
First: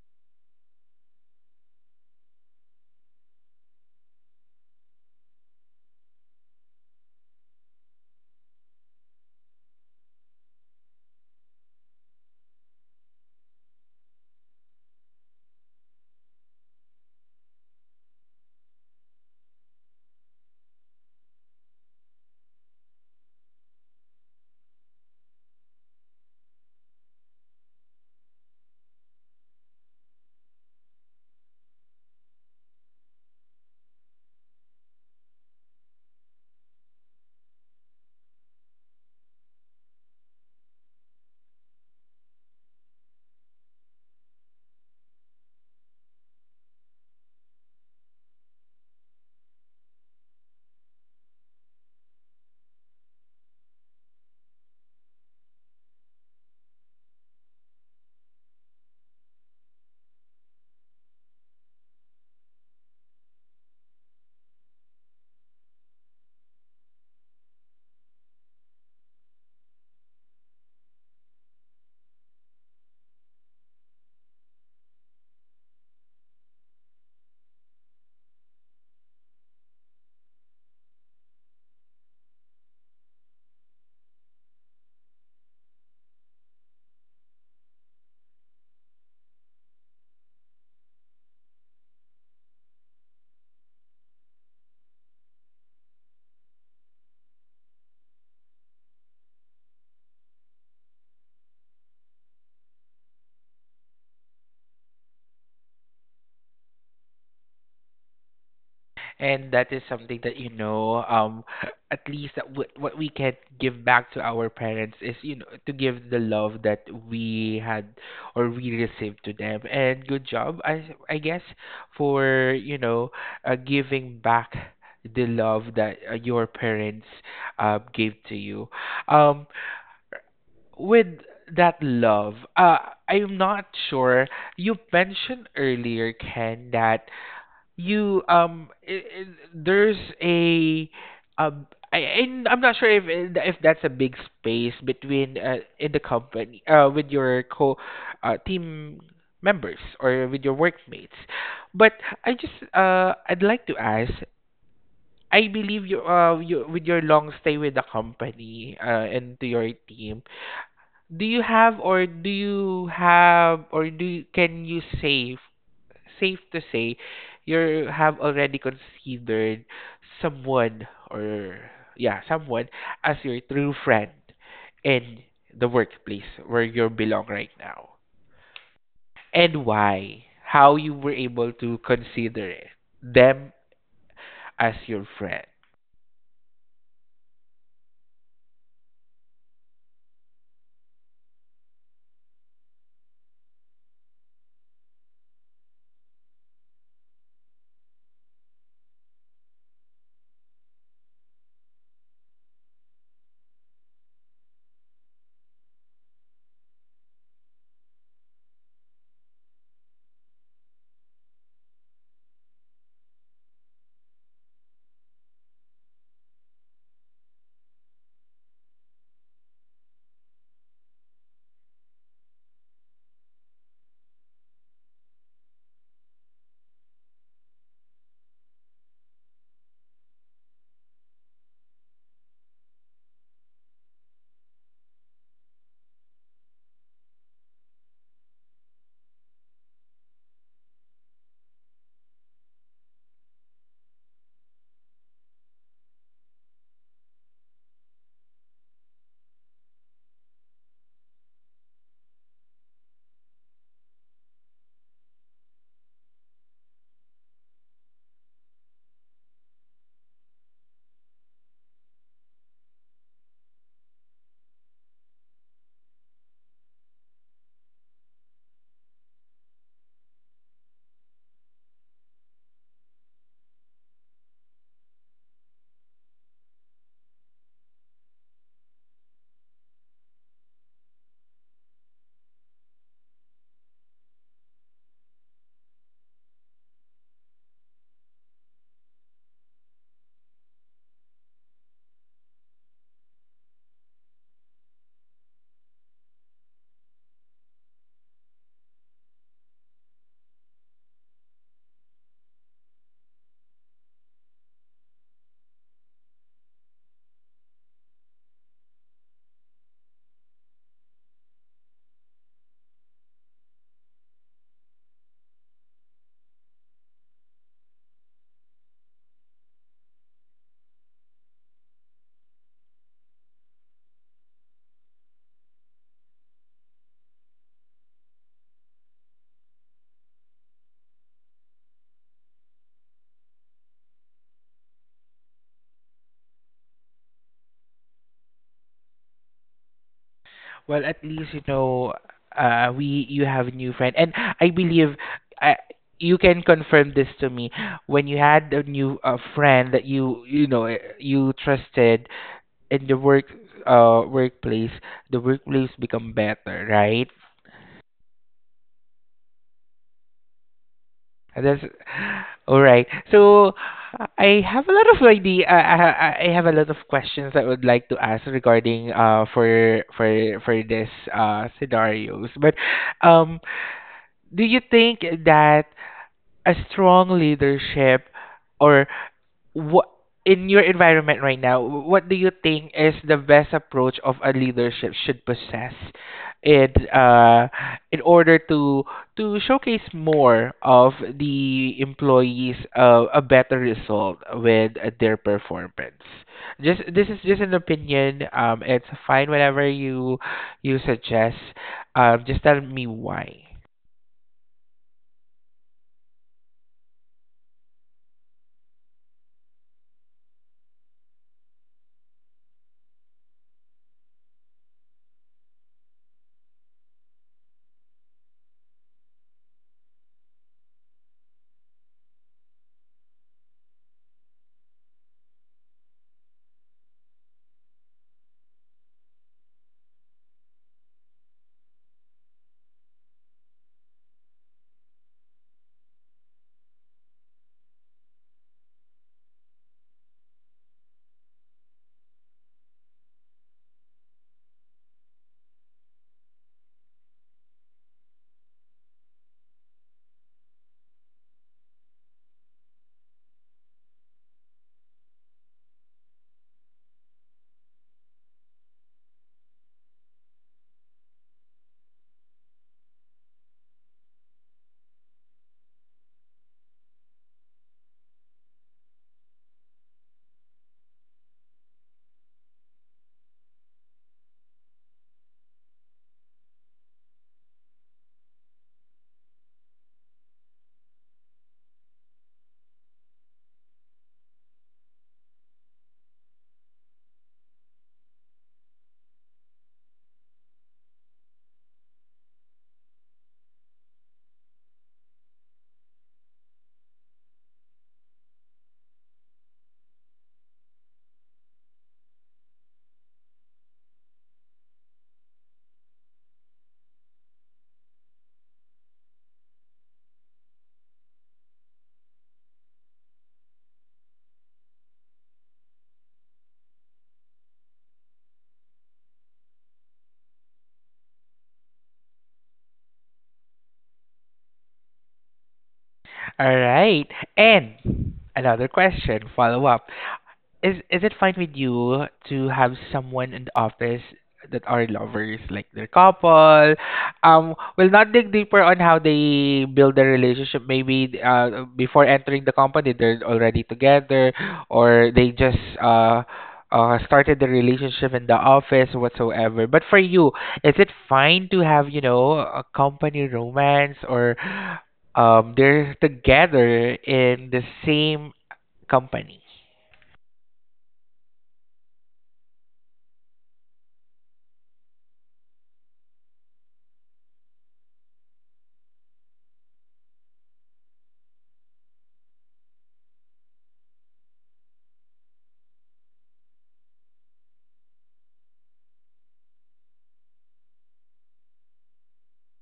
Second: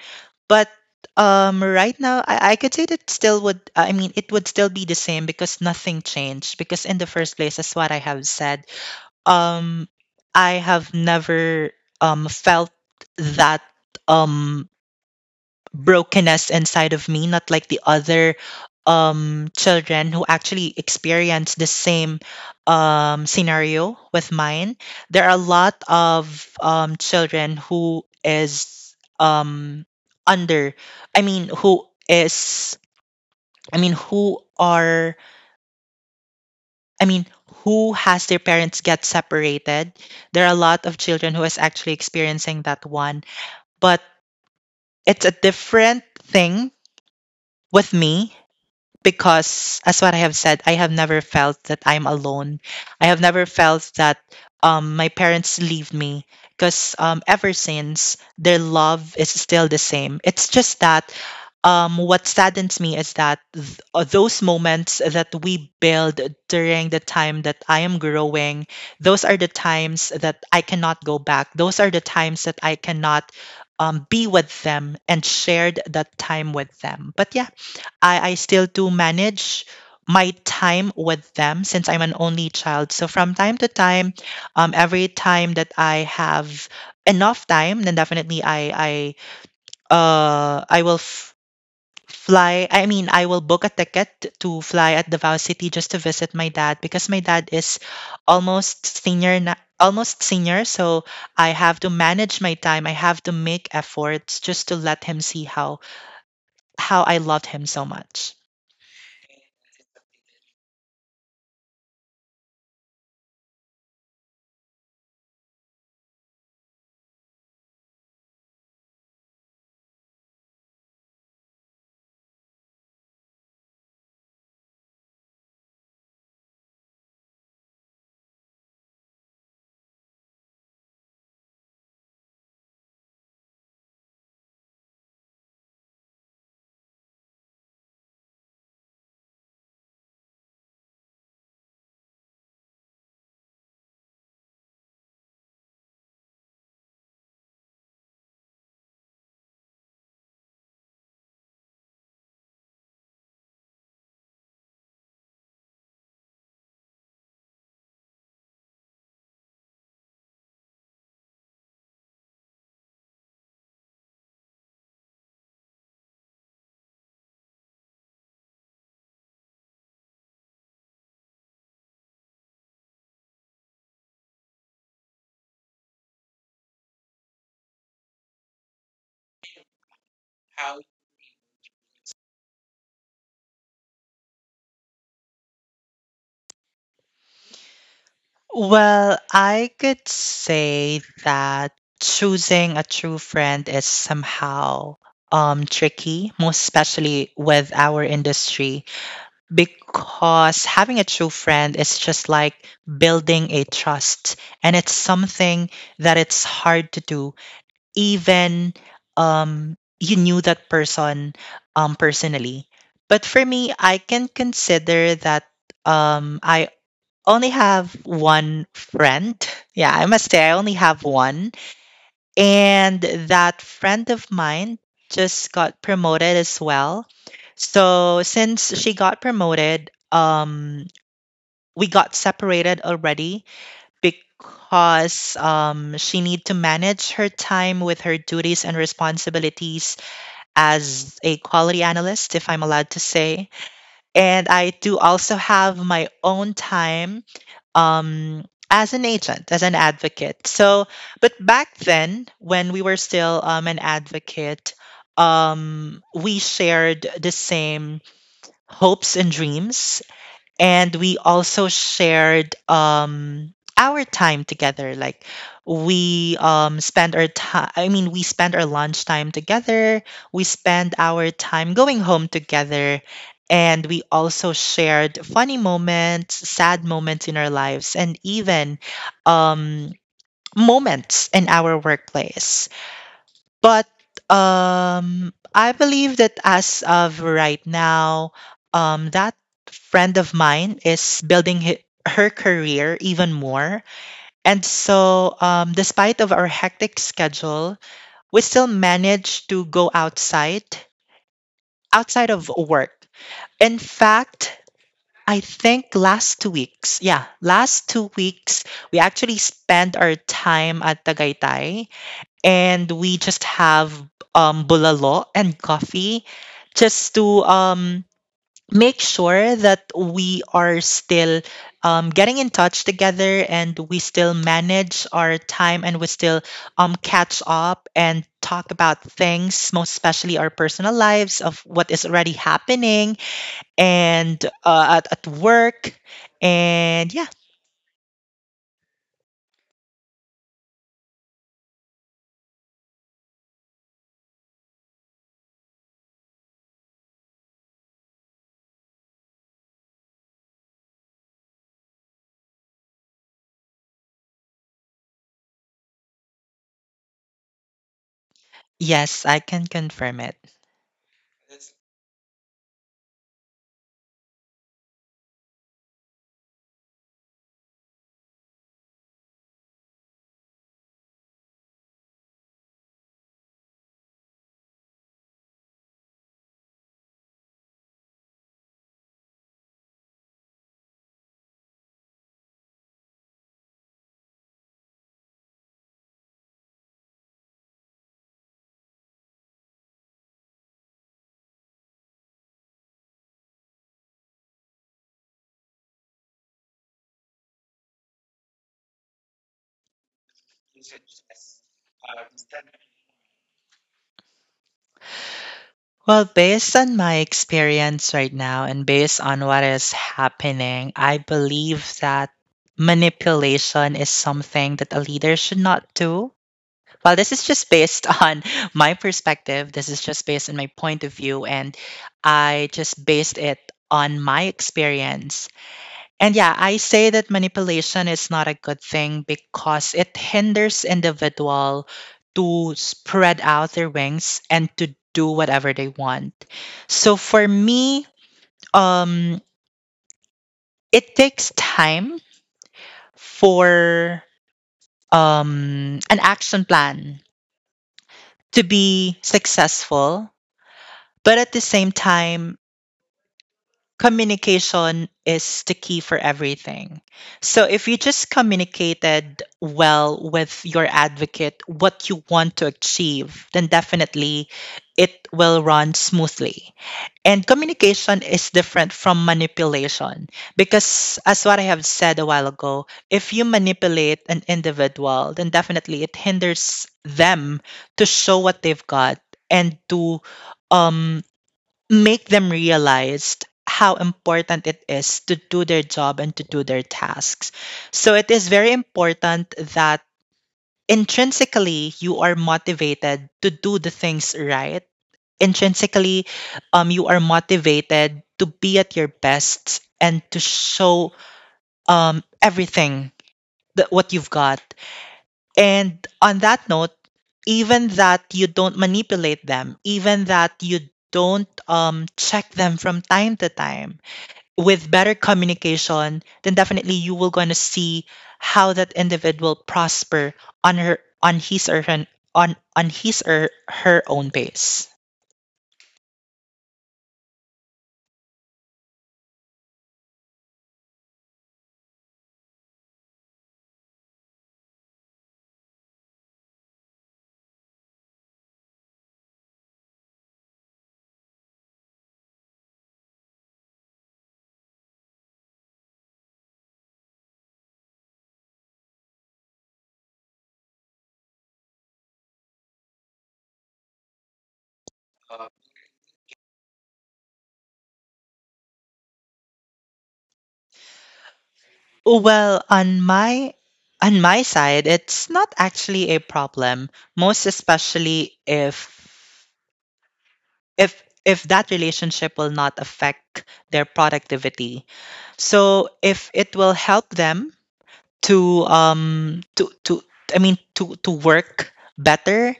B: But right now I could say that still would I mean it would still be the same because nothing changed. Because in the first place, as what I have said, um I have never felt that um brokenness inside of me, not like the other children who actually experience the same scenario with mine. There are a lot of children who is under I mean who is I mean who are I mean who has their parents get separated. There are a lot of children who is actually experiencing that one. But it's a different thing with me because as what I have said, I have never felt that I'm alone. I have never felt that my parents leave me because ever since their love is still the same. It's just that what saddens me is that those moments that we build during the time that I am growing, those are the times that I cannot go back. Those are the times that I cannot be with them and shared that time with them. But yeah, I still do manage my time with them since I'm an only child. So from time to time, every time that I have enough time, then definitely I uh I will f- fly. I mean, I will book a ticket to fly at Davao City just to visit my dad because my dad is almost senior so I have to manage my time I have to make efforts just to let him see how I loved him so much.
A: And that is something that, at least, that what we can give back to our parents is, to give the love that we had or we received to them. And good job, I guess, for, giving back the love that your parents gave to you. Um, with that love, I'm not sure. You mentioned earlier, Ken, that you I there's a um I I'm not sure if that's a big space between, in the company with your co team members or with your workmates. But I just I'd like to ask. I believe you, with your long stay with the company and to your team, do you have or do you have or do you, can you say, safe to say, you have already considered someone, or, yeah, someone as your true friend in the workplace where you belong right now. And why? How you were able to consider it, them, as your friend.
B: Well, I could say that choosing a true friend is somehow tricky, most especially with our industry, because having a true friend is just like building a trust, and it's something that it's hard to do, even you knew that person personally. But for me, I can consider that I only have one friend. Yeah, I must say, I only have one. And that friend of mine just got promoted as well. So since she got promoted, we got separated already because she need to manage her time with her duties and responsibilities as a quality analyst, if I'm allowed to say. And I do also have my own time um, as an agent, as an advocate. So, but back then, when we were still an advocate, we shared the same hopes and dreams and we also shared our time together like we spend our lunch time together we spend our time going home together and we also shared funny moments sad moments in our lives and even um moments in our workplace but I believe that as of right now, that friend of mine is building her career even more. And so, despite of our hectic schedule, we still manage to go outside, outside of work. In fact, I think last two weeks, yeah, last two weeks, we actually spent our time at Tagaytay and we just have bulalo and coffee just to make sure that we are still getting in touch together and we still manage our time and we still catch up and talk about things, most especially our personal lives of what is already happening and at, work. And yeah,
A: Well, at least you know, we you have a new friend, and I believe I you can confirm this to me. When you had a new, friend that you know, eh, you trusted in the, workplace, the workplace become better, right?
B: yes, I can confirm it.
A: That's all right. So I have a lot of idea I have a lot of questions I would like to ask regarding, for this scenarios, but um do you think that a strong leadership, or what, in your environment right now, what do you think is the best approach of a leadership should possess in, uh in order to showcase more of the employees, a better result with their performance? Just, this is just an opinion. It's fine whenever you, suggest. Just tell me why.
B: Well, based on my experience right now and based on what is happening, I believe that manipulation is something that a leader should not do. Well, this is just based on my perspective. This is just based on my point of view. And I just based it on my experience. And yeah, I say that manipulation is not a good thing because it hinders individual to spread out their wings and to do whatever they want. So for me, um, it takes time for an action plan to be successful, but at the same time, communication is the key for everything. So if you just communicated well with your advocate what you want to achieve, then definitely it will run smoothly. And communication is different from manipulation because, as what I have said a while ago, if you manipulate an individual, then definitely it hinders them to show what they've got and to um, make them realize how important it is to do their job and to do their tasks. So it is very important that intrinsically you are motivated to do the things right. Intrinsically, you are motivated to be at your best and to show everything that what you've got. And on that note, even that you don't manipulate them, even that you don't check them from time to time, with better communication, then definitely you will gonna see how that individual prosper on his or her on his or her own pace.
A: All right. And another question, follow up. Is it fine with you to have someone in the office that are lovers, like their couple? We'll not dig deeper on how they build their relationship. Maybe, before entering the company, they're already together, or they just, started the relationship in the office, whatsoever. But for you, is it fine to have, you know, a company romance, or they're together in the same company?
B: Well, on my side, it's not actually a problem, most especially if if that relationship will not affect their productivity. So if it will help them to to work better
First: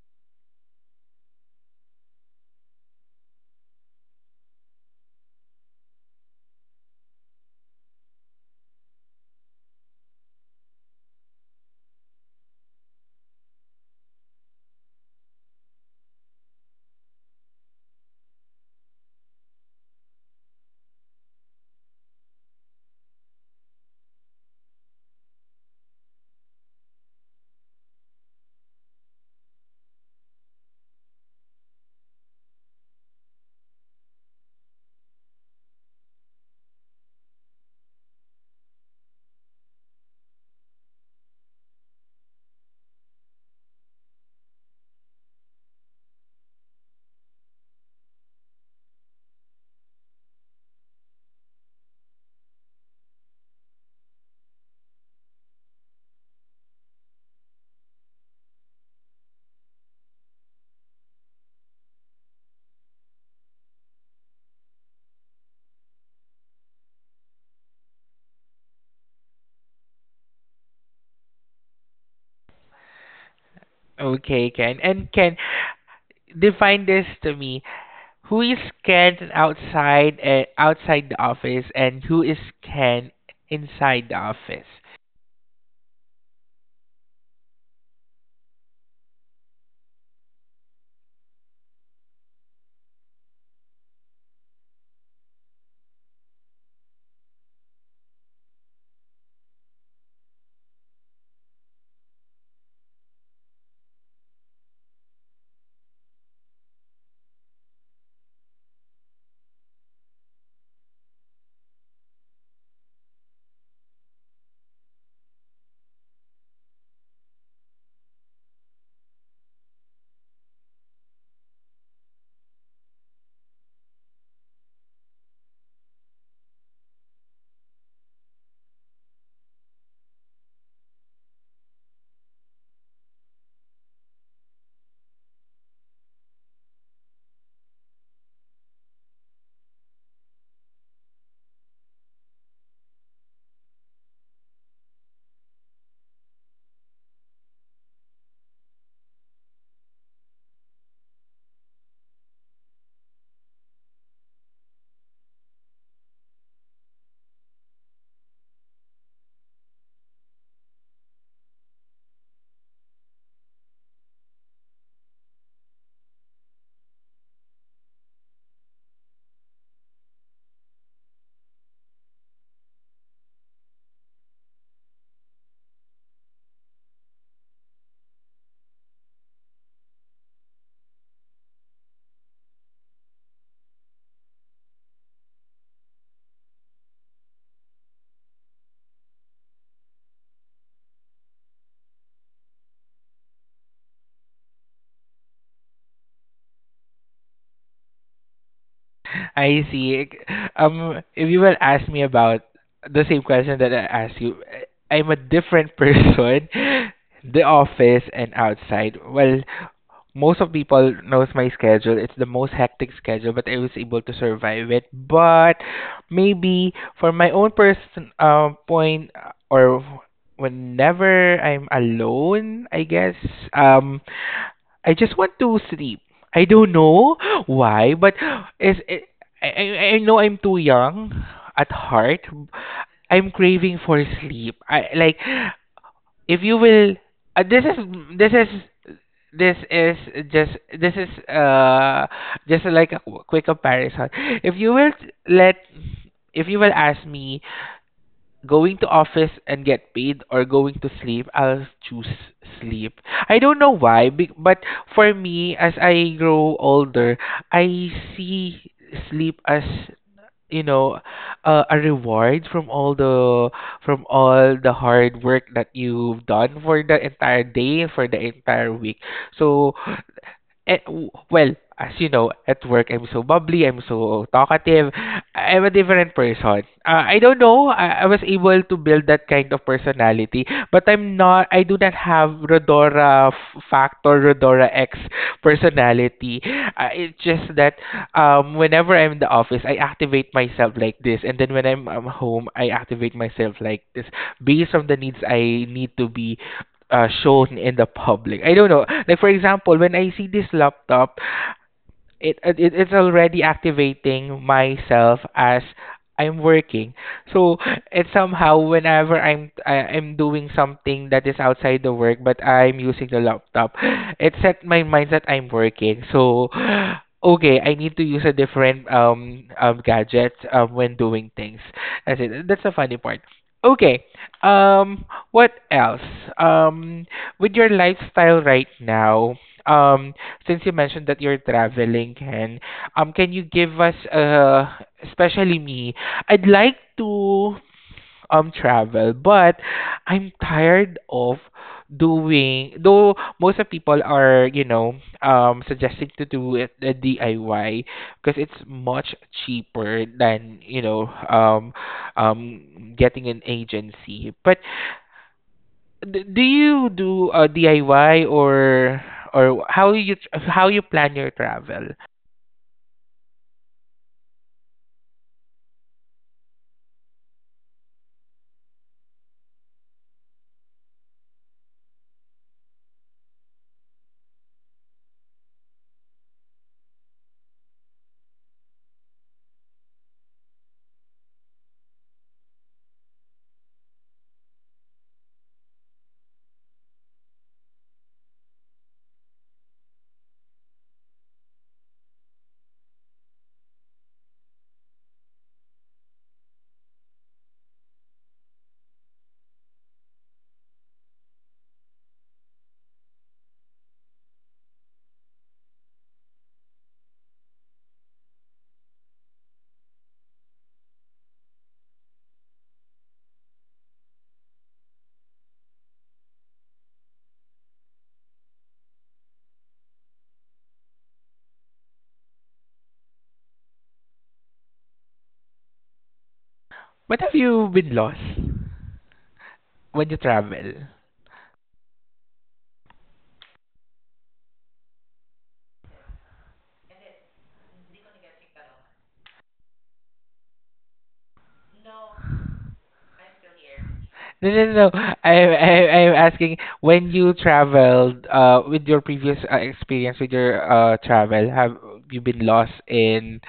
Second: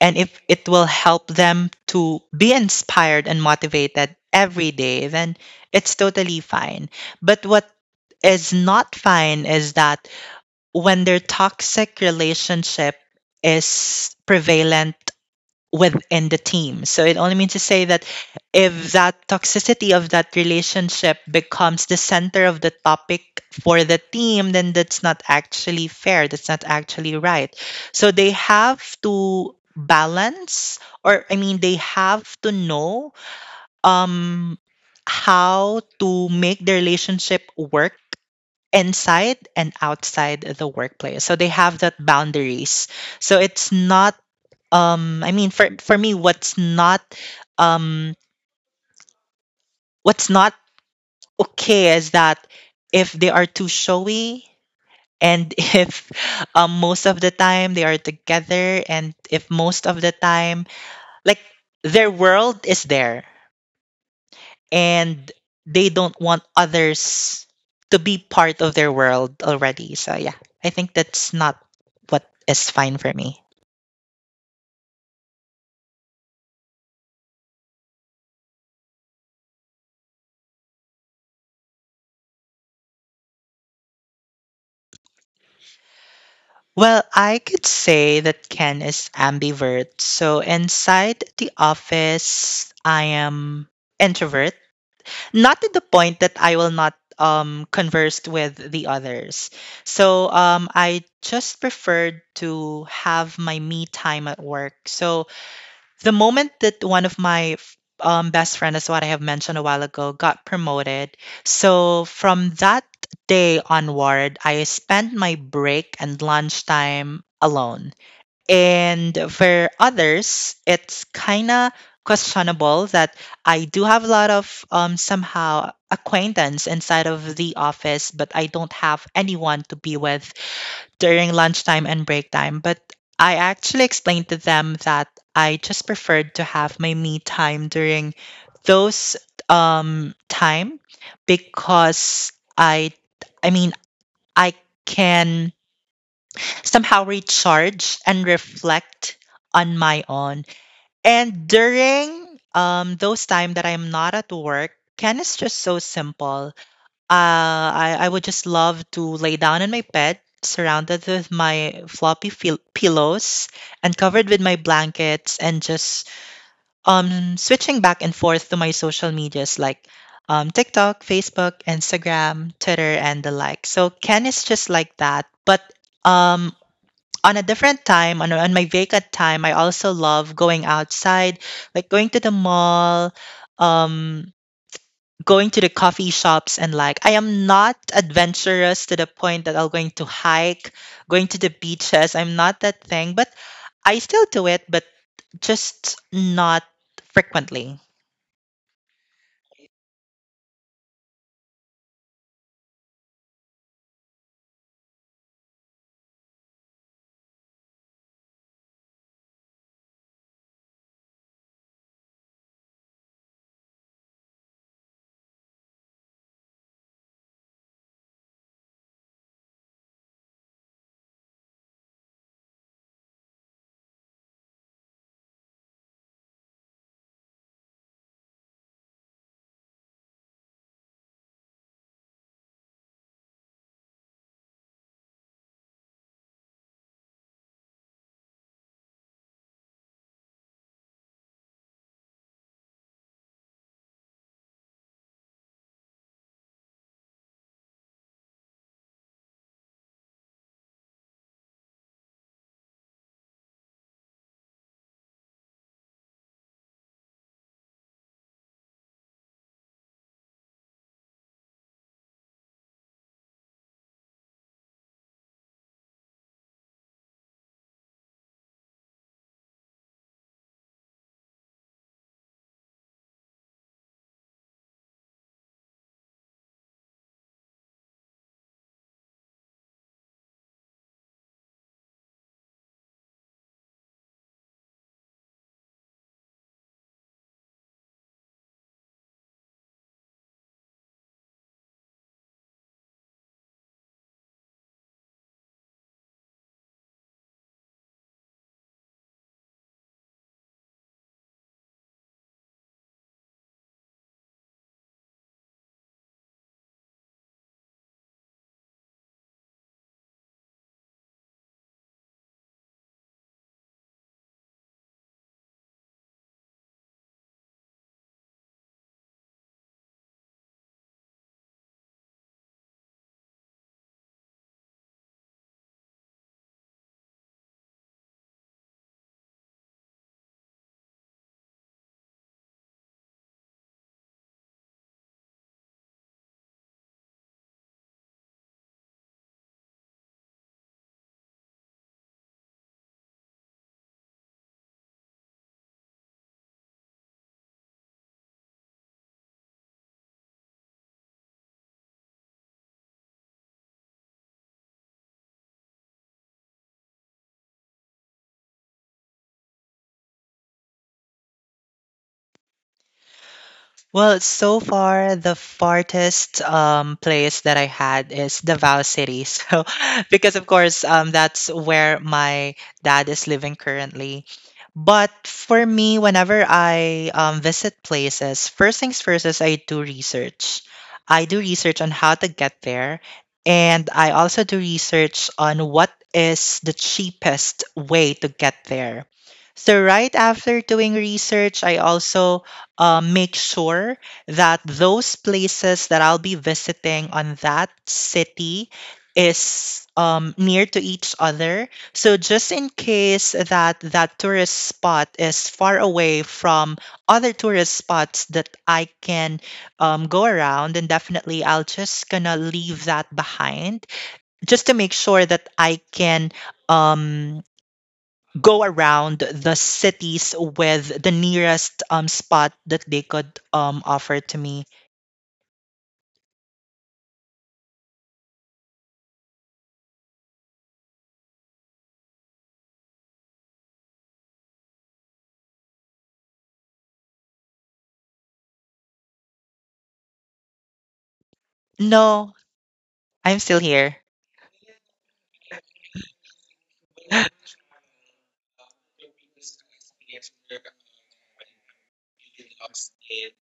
B: and if it will help them to be inspired and motivated every day, then it's totally fine, but what is not fine is that when their toxic relationship is prevalent within the team. So it only means to say that if that toxicity of that relationship becomes the center of the topic for the team, then that's not actually fair. That's not actually right. So they have to balance, or I mean, they have to know um, how to make the relationship work inside and outside the workplace. So they have that boundaries. So it's not I mean, for me, um what's not okay is that if they are too showy and if most of the time they are together, and if most of the time, like, their world is there and they don't want others to be part of their world already. So yeah, I think that's not what is fine for me.
A: Okay, Ken. And Ken, define this to me. Who is Ken outside, outside the office, and who is Ken inside the office?
B: Well, I could say that Ken is ambivert. So inside the office, I am introvert, not to the point that I will not converse with the others. So I just preferred to have my me time at work. So the moment that one of my best friend, as what I have mentioned a while ago, got promoted, so from that day onward, I spent my break and lunchtime alone. And for others, it's kind of questionable that I do have a lot of somehow acquaintance inside of the office, but I don't have anyone to be with during lunchtime and break time, but I actually explained to them that I just preferred to have my me time during those time because I I mean I can somehow recharge and reflect on my own. And during those time that I'm not at work, Ken is just so simple. I would just love to lay down in my bed, surrounded with my floppy pillows and covered with my blankets, and just switching back and forth to my social medias, like, TikTok, Facebook, Instagram, Twitter, and the like. So Ken is just like that, but um. On a different time, on my vacant time, I also love going outside, like going to the mall, um, going to the coffee shops. And, like, I am not adventurous to the point that I'm going to hike, going to the beaches. I'm not that thing, but I still do it, but just not frequently.
A: I see. If you will ask me about the same question that I asked you, eh, I'm a different person. The office and outside. Well, most of people knows my schedule. It's the most hectic schedule, but I was able to survive it. But maybe for my own person, point, or whenever I'm alone, I guess, um I just want to sleep. I don't know why, but, is it, I know I'm too young at heart. I'm craving for sleep. I like, if you will, this is, this is this is just this is uh just like a quick comparison. If you will let, if you will ask me going to office and get paid or going to sleep, I'll choose sleep. I don't know why, but for me, as I grow older, I see sleep as, you know, a reward from all the, hard work that you've done for the entire day, for the entire week. So, eh, well, as you know, at work I'm so bubbly, I'm so talkative. I'm a different person. I don't know. I was able to build that kind of personality, but I'm not. I do not have Rodora factor, Rodora X personality. It's just that, whenever I'm in the office, I activate myself like this, and then when I home, I activate myself like this based on the needs I need to be shown in the public. I don't know. Like for example, when I see this laptop, it's already activating myself as I'm working. So it's somehow, whenever I'm doing something that is outside the work, but I'm using the laptop, it set my mind that I'm working. So, okay, I need to use a different gadget, when doing things. That's it. That's the funny part. Okay. Um, what else? Um, with your lifestyle right now, um, since you mentioned that you're traveling, Ken, can you give us, especially me, I'd like to travel, but I'm tired of doing. Though most of people are, you know, suggesting to do it the DIY, because it's much cheaper than, you know, getting an agency. But do you do, DIY, or how you how you plan your travel?
B: Well, so far the farthest place that I had is Davao City. So, because of course that's where my dad is living currently. But for me, whenever I visit places, first things first is I do research. I do research on how to get there, and I also do research on what is the cheapest way to get there. So right after doing research, I also make sure that those places that I'll be visiting on that city is near to each other. So just in case that that tourist spot is far away from other tourist spots that I can go around, and definitely I'll just gonna leave that behind just to make sure that I can um, go around the cities with the nearest spot that they could offer to me.
A: What, have you been lost when you travel?
B: No, I'm still here.
A: No, no, no. I'm asking, when you traveled, with your previous, experience with your, travel, have you been lost in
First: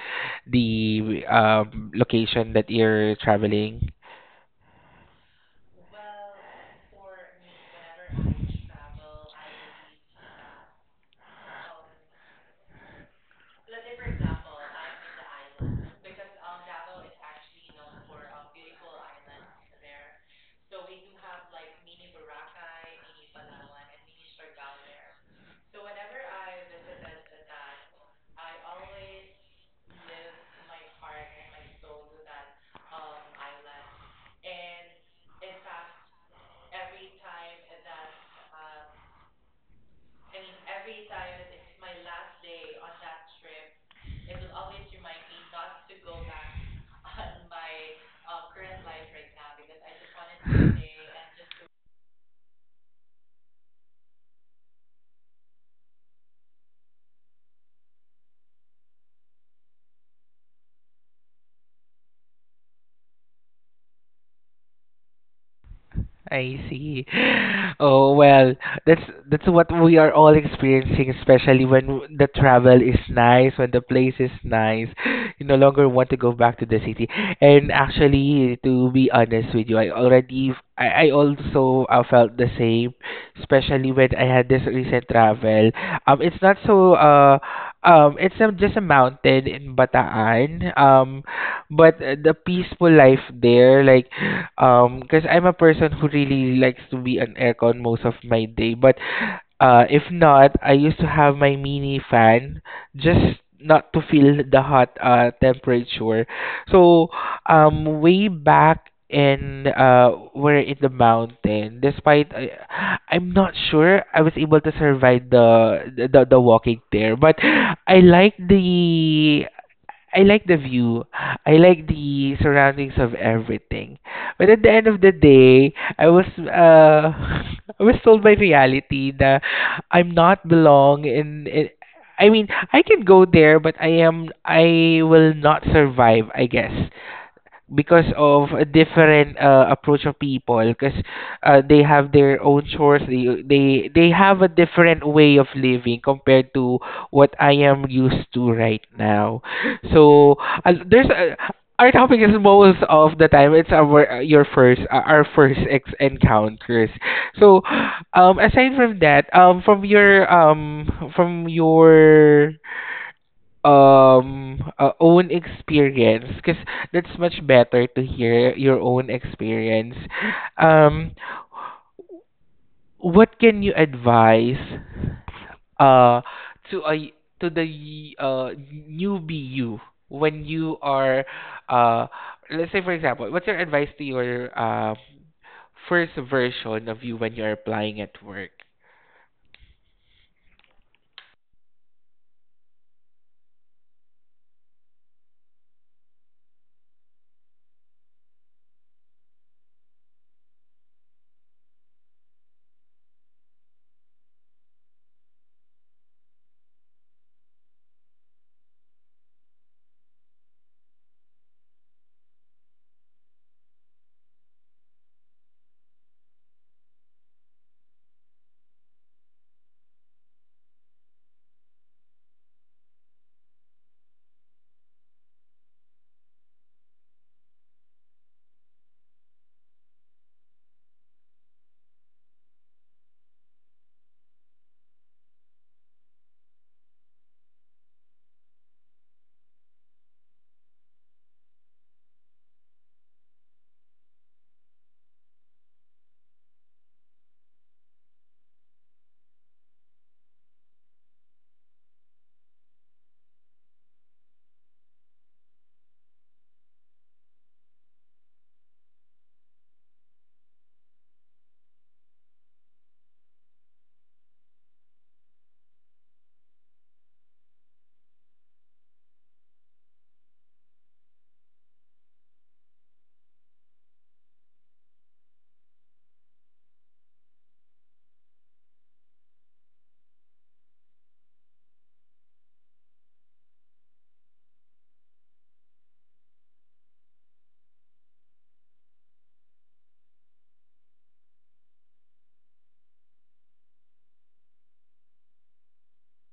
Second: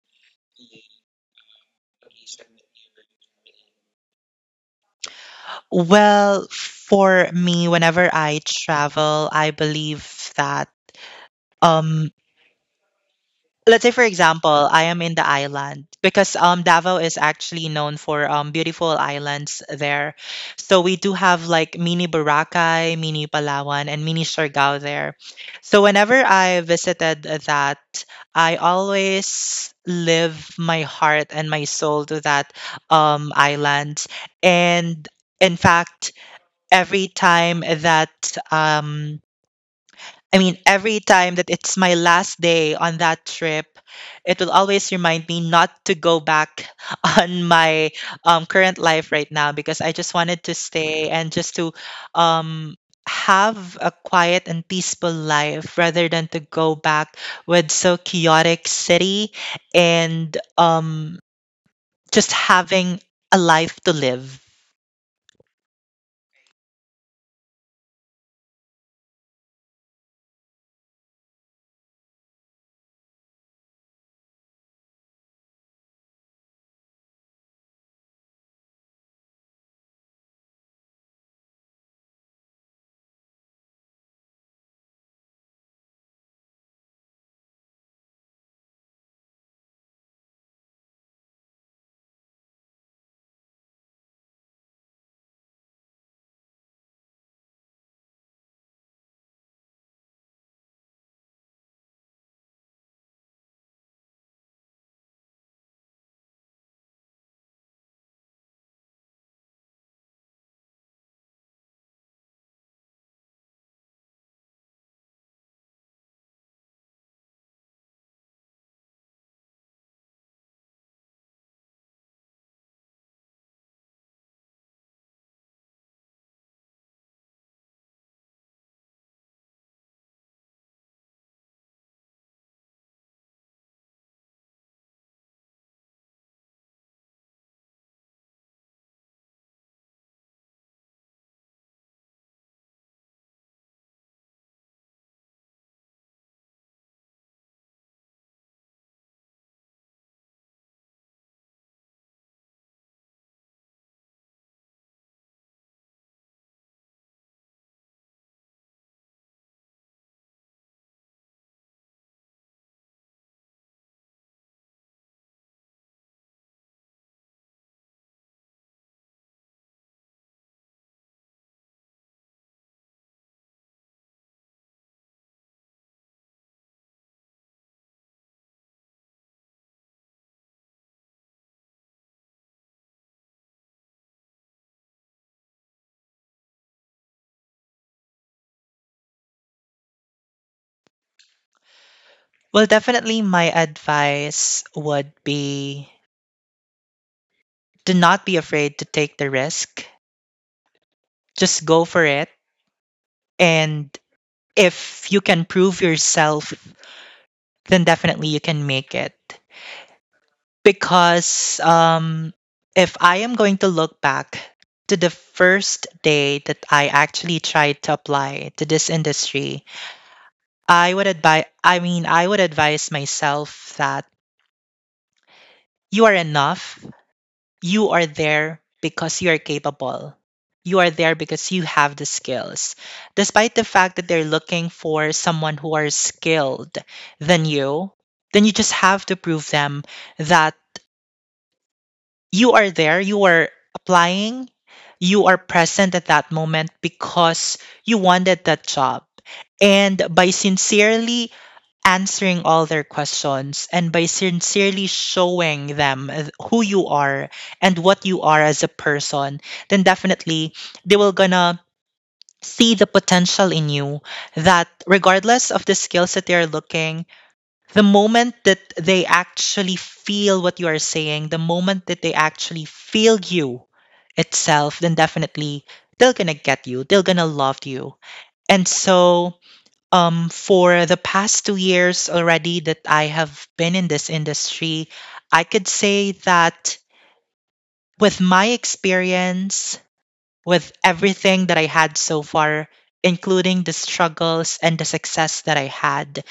A: the, location that you're traveling?
B: Well, for me, whenever I travel, I believe that um let's say for example, I am in the island, because Davao is actually known for beautiful islands there. So we do have, like, mini Boracay, mini Palawan, and mini Siargao there. So whenever I visited that, I always live my heart and my soul to that island. And in fact, every time that um I mean, every time that it's my last day on that trip, it will always remind me not to go back on my current life right now, because I just wanted to stay and just to um, have a quiet and peaceful life rather than to go back with so chaotic city and just having a life to live.
A: I see. Oh, well, that's, what we are all experiencing, especially when the travel is nice, when the place is nice. You no longer want to go back to the city. And actually, to be honest with you, I already, I also felt the same, especially when I had this recent travel. It's not so, it's just a mountain in Bataan. But the peaceful life there, like, because I'm a person who really likes to be on aircon most of my day, but if not, I used to have my mini fan, just not to feel the hot temperature. So, way back in, we're in the mountain. Despite, I, I'm not sure I was able to survive the walking there, but I like the, I like the view. I like the surroundings of everything. But at the end of the day, I was I was told by reality that I'm not belong in it. I mean, I can go there, but I am, I will not survive, I guess, because of a different approach of people, because they have their own chores, they have a different way of living compared to what I am used to right now. So, there's a, our topic is, most of the time it's our your first our first ex encounters. So, aside from that, from your own experience, because that's much better to hear your own experience. um what can you advise, uh to a, to the newbie you, when you are, uh let's say, for example, what's your advice to your first version of you when you're applying at work?
B: Well, definitely my advice would be to not be afraid to take the risk. Just go for it. And if you can prove yourself, then definitely you can make it. Because if I am going to look back to the first day that I actually tried to apply to this industry, I would advise, I mean, I would advise myself that you are enough. You are there because you are capable. You are there because you have the skills. Despite the fact that they're looking for someone who are skilled than you, then you just have to prove them that you are there, you are applying, you are present at that moment because you wanted that job. And by sincerely answering all their questions and by sincerely showing them who you are and what you are as a person, then definitely they will gonna see the potential in you, that regardless of the skills that they are looking, the moment that they actually feel what you are saying, the moment that they actually feel you itself, then definitely they're gonna get you, they're gonna love you. And so for the past 2 years already that I have been in this industry, I could say that with my experience, with everything that I had so far, including the struggles and the success that I had,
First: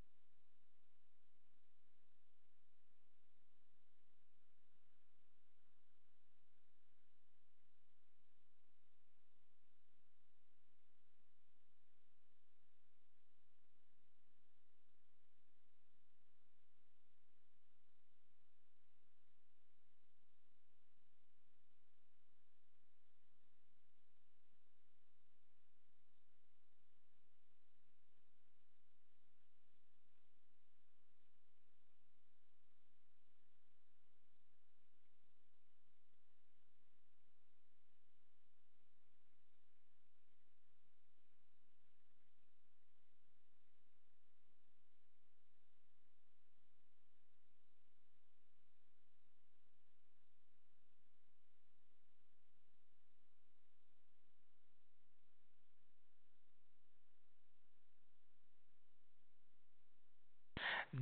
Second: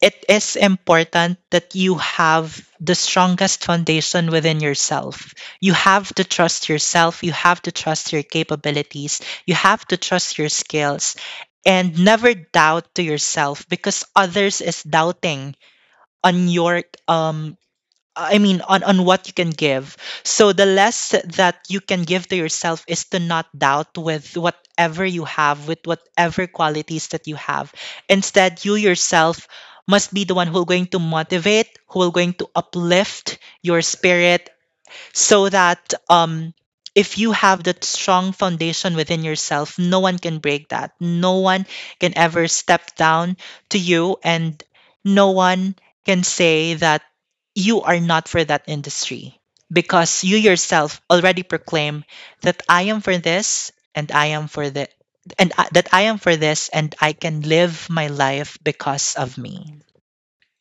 B: it is important that you have the strongest foundation within yourself. You have to trust yourself, you have to trust your capabilities, you have to trust your skills, and never doubt to yourself because others is doubting on your I mean, on what you can give. So the less that you can give to yourself is to not doubt with whatever you have, with whatever qualities that you have. Instead, you yourself must be the one who will going to motivate, who will going to uplift your spirit, so that if you have that strong foundation within yourself, no one can break that. No one can ever step down to you, and no one can say that you are not for that industry because you yourself already proclaim that I am for this, and I am for the, that I am for this, and I can live my life because of me.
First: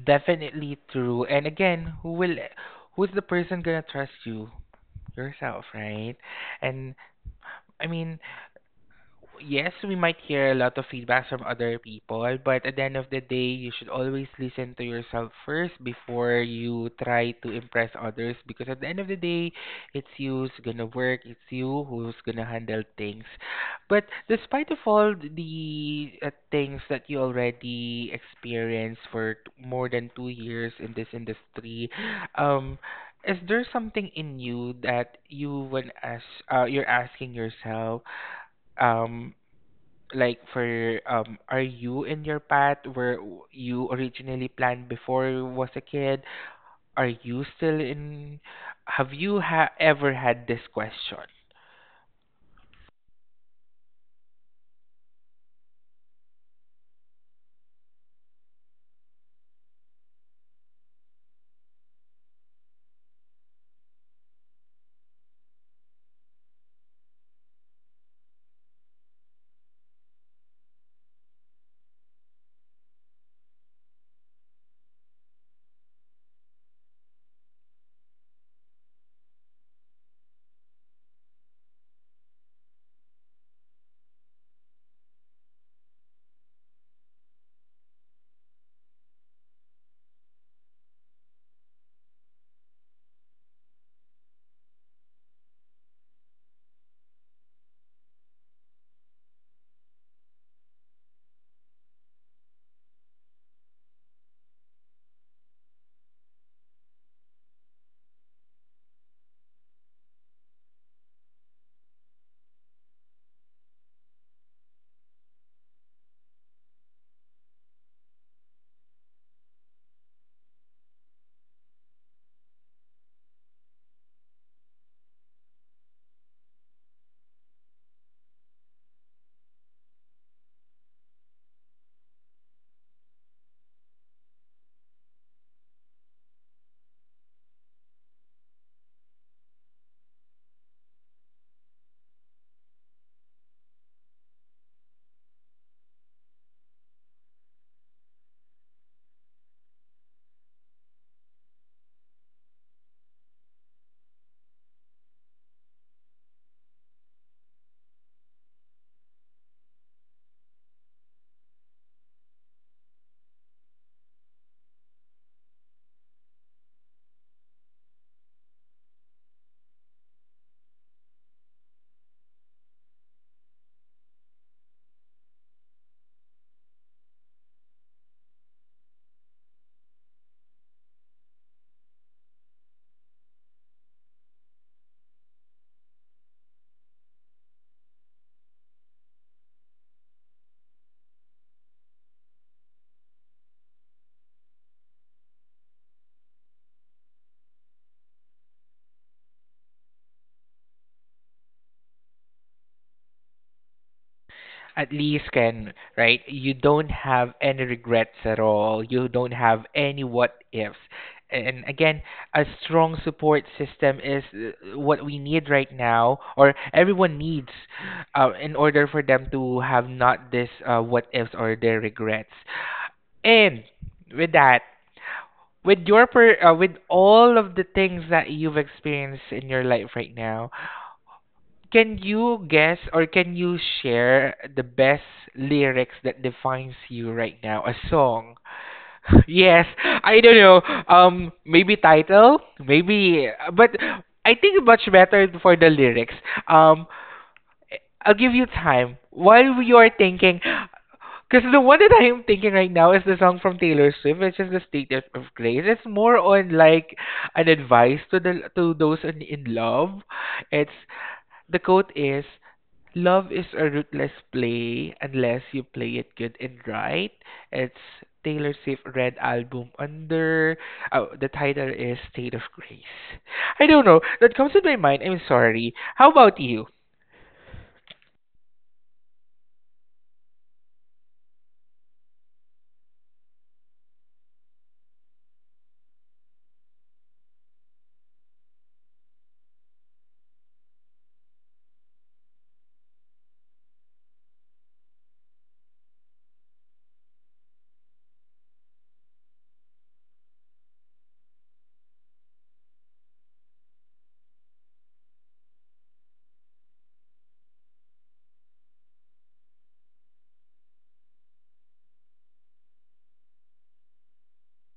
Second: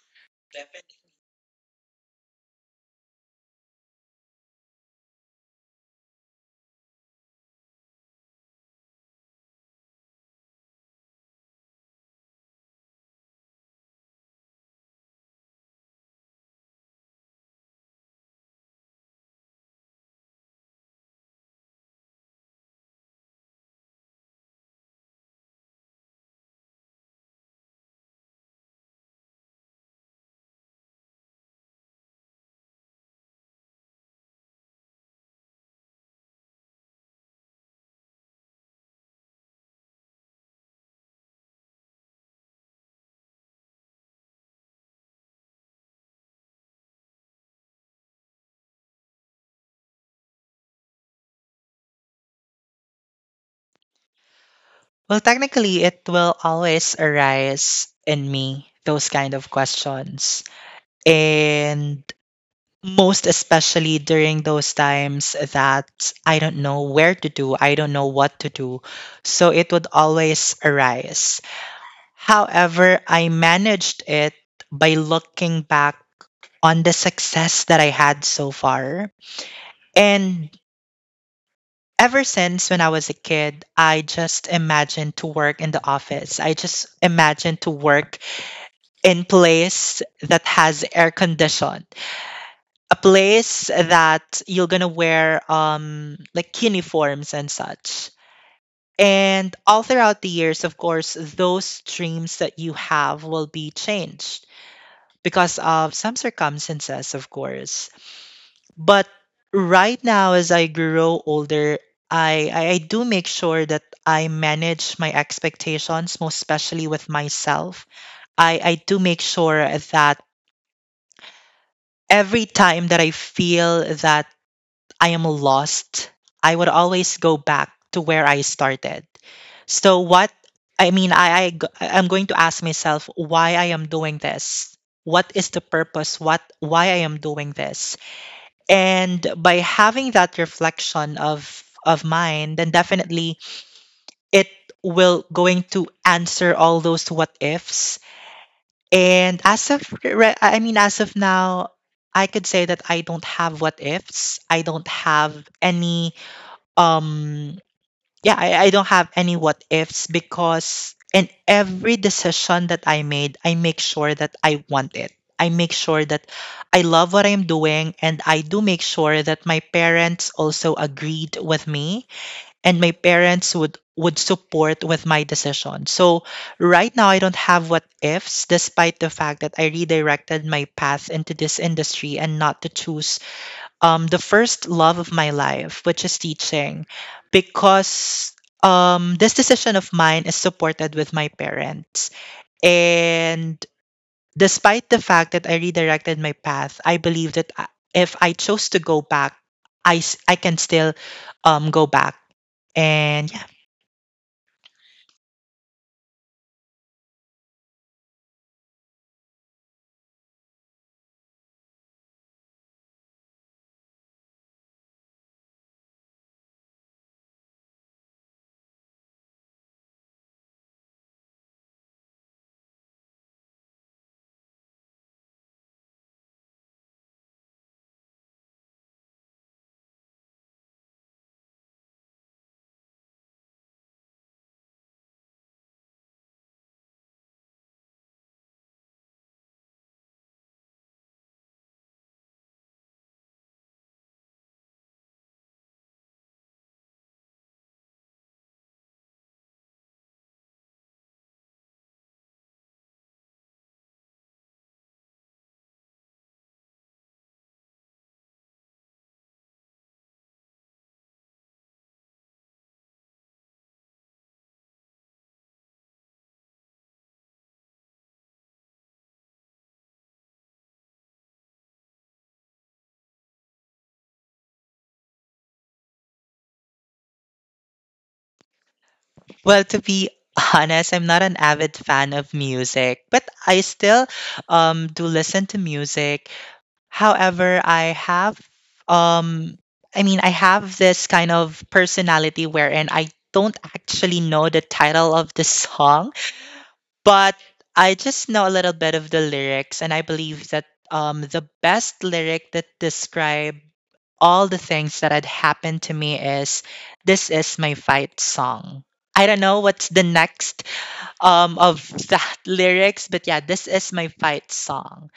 A: Definitely true. And again, who will, who's the person gonna trust you? Yourself, right? And, I mean, yes, we might hear a lot of feedback from other people, but at the end of the day, you should always listen to yourself first before you try to impress others, because at the end of the day, it's you who's gonna work, it's you who's gonna handle things. But despite of all the, things that you already experienced for more than 2 years in this industry, um, is there something in you that you, when ask, you're asking yourself? um like for, are you in your path where you originally planned before you was a kid? Are you still in, have you ever had this question?
B: Well, technically, it will always arise in me, those kind of questions. And most especially during those times that I don't know where to do, I don't know what to do. So it would always arise. However, I managed it by looking back on the success that I had so far. And ever since when I was a kid, I just imagined to work in the office. I just imagined to work in place that has air condition, a place that you're gonna wear like uniforms and such. And all throughout the years, of course, those dreams that you have will be changed because of some circumstances, of course. But right now, as I grow older, I do make sure that I manage my expectations, most especially with myself. I do make sure that every time that I feel that I am lost, I would always go back to where I started. So what I mean, I'm going to ask myself why I am doing this. What is the purpose? What why I am doing this? And by having that reflection of mine, then definitely it will going to answer all those what ifs. And as of now, I could say that I don't have what ifs. I don't have any um yeah, I don't have any what ifs, because in every decision that I made, I make sure that I want it. I make sure that I love what I'm doing, and I do make sure that my parents also agreed with me, and my parents would support with my decision. So right now, I don't have what ifs, despite the fact that I redirected my path into this industry and not to choose the first love of my life, which is teaching, because this decision of mine is supported with my parents. And despite the fact that I redirected my path, I believe that if I chose to go back, I can still go back. And yeah,
A: At least, can right? You don't have any regrets at all, you don't have any what ifs. And again, a strong support system is what we need right now, or everyone needs, in order for them to have not this, what ifs or their regrets. And, with that, with your per, with all of the things that you've experienced in your life right now, can you guess, or can you share the best lyrics that defines you right now? A song. Yes, I don't know. Maybe title, maybe, but I think much better for the lyrics. Um, I'll give you time while you are thinking. Because the one that I am thinking right now is the song from Taylor Swift, which is the State of Grace. It's more on like an advice to the, to those in love. It's, the quote is, "Love is a ruthless play unless you play it good and right." It's Taylor Swift Red Album under, oh, the title is State of Grace. I don't know. That comes to my mind. I'm sorry. How about you?
B: well, to be honest, I'm not an avid fan of music, but I still do listen to music. However, um I have this kind of personality wherein I don't actually know the title of the song, but I just know a little bit of the lyrics, and I believe that the best lyric that describe all the things that had happened to me is this is my fight song. I don't know what's the next of that lyrics, but yeah, this is my fight song.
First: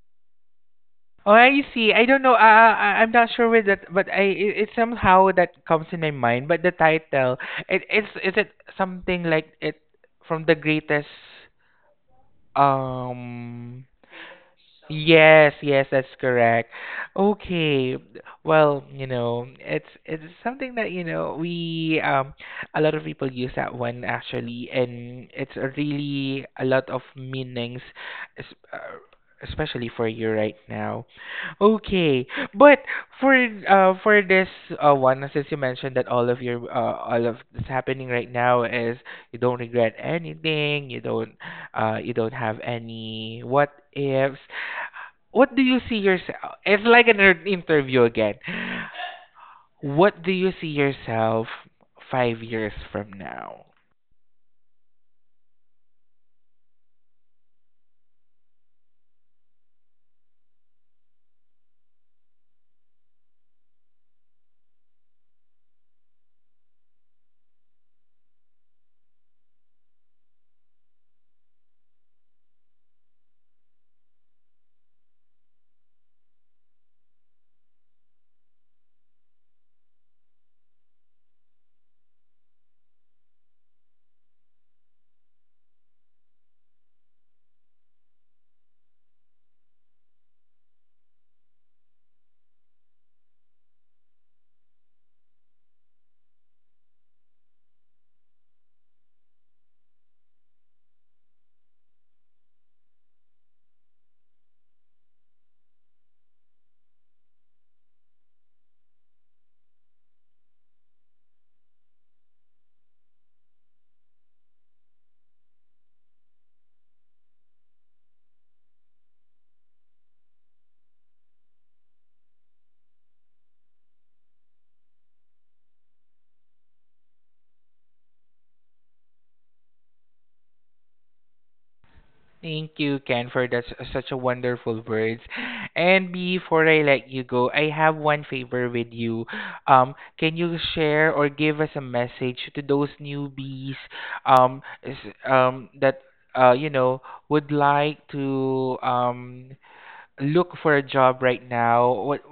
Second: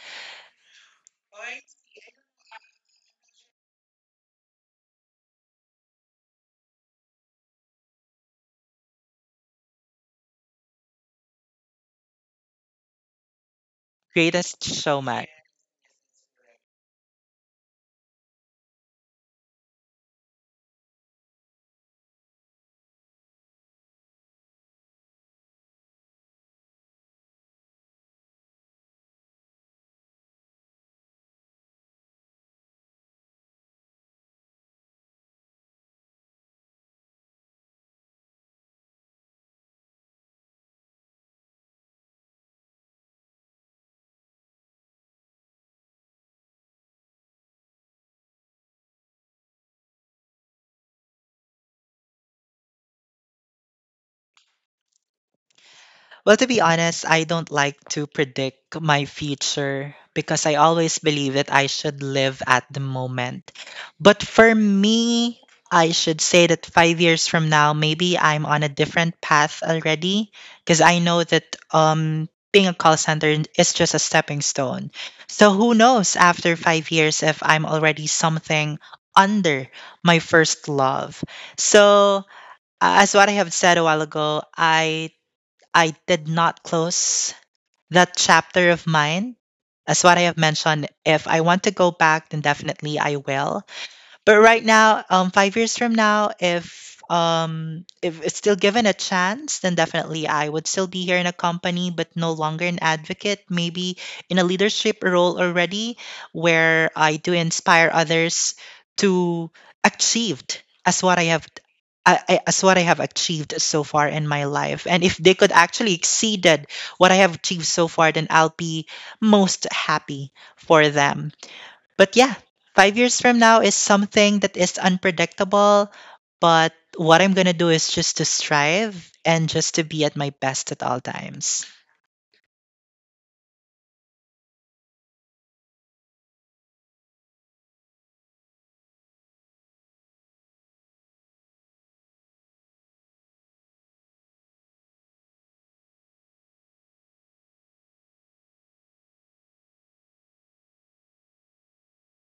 A: Oh, I see. I don't know. I'm not sure with that, but I, it somehow that comes in my mind. But the title, it, it's is it something like it from the greatest, um
B: Greatest showman.
A: Yes, yes, that's correct. Okay. Well, you know, it's something that, you know, we, a lot of people use that one actually, and it's a really a lot of meanings, es- uh, especially for you right now. Okay. But for, for this one, since you mentioned that all of your, all of that's happening right now is you don't regret anything, you don't, you don't have any what ifs. What do you see yourself? It's like an interview again. What do you see yourself 5 years from now?
B: Well, to be honest, I don't like to predict my future because I always believe that I should live at the moment. But for me, I should say that 5 years from now, maybe I'm on a different path already, because I know that being a call center is just a stepping stone. So who knows, after 5 years, if I'm already something under my first love. So, as what I have said a while ago, I did not close that chapter of mine. As what I have mentioned, if I want to go back, then definitely I will. But right now, 5 years from now, if it's still given a chance, then definitely I would still be here in a company, but no longer an advocate. Maybe in a leadership role already, where I do inspire others to achieved as what I have. As what I have achieved so far in my life, and if they could actually exceeded what I have achieved so far, then I'll be most happy for them. But yeah, 5 years from now is something that is unpredictable. But what I'm going to do is just to strive and just to be at my best at all times.
A: Thank you, Ken, for that, such a wonderful words. And before I let you go, I have one favor with you. Can you share or give us a message to those newbies, that, you know, would like to look for a job right now. What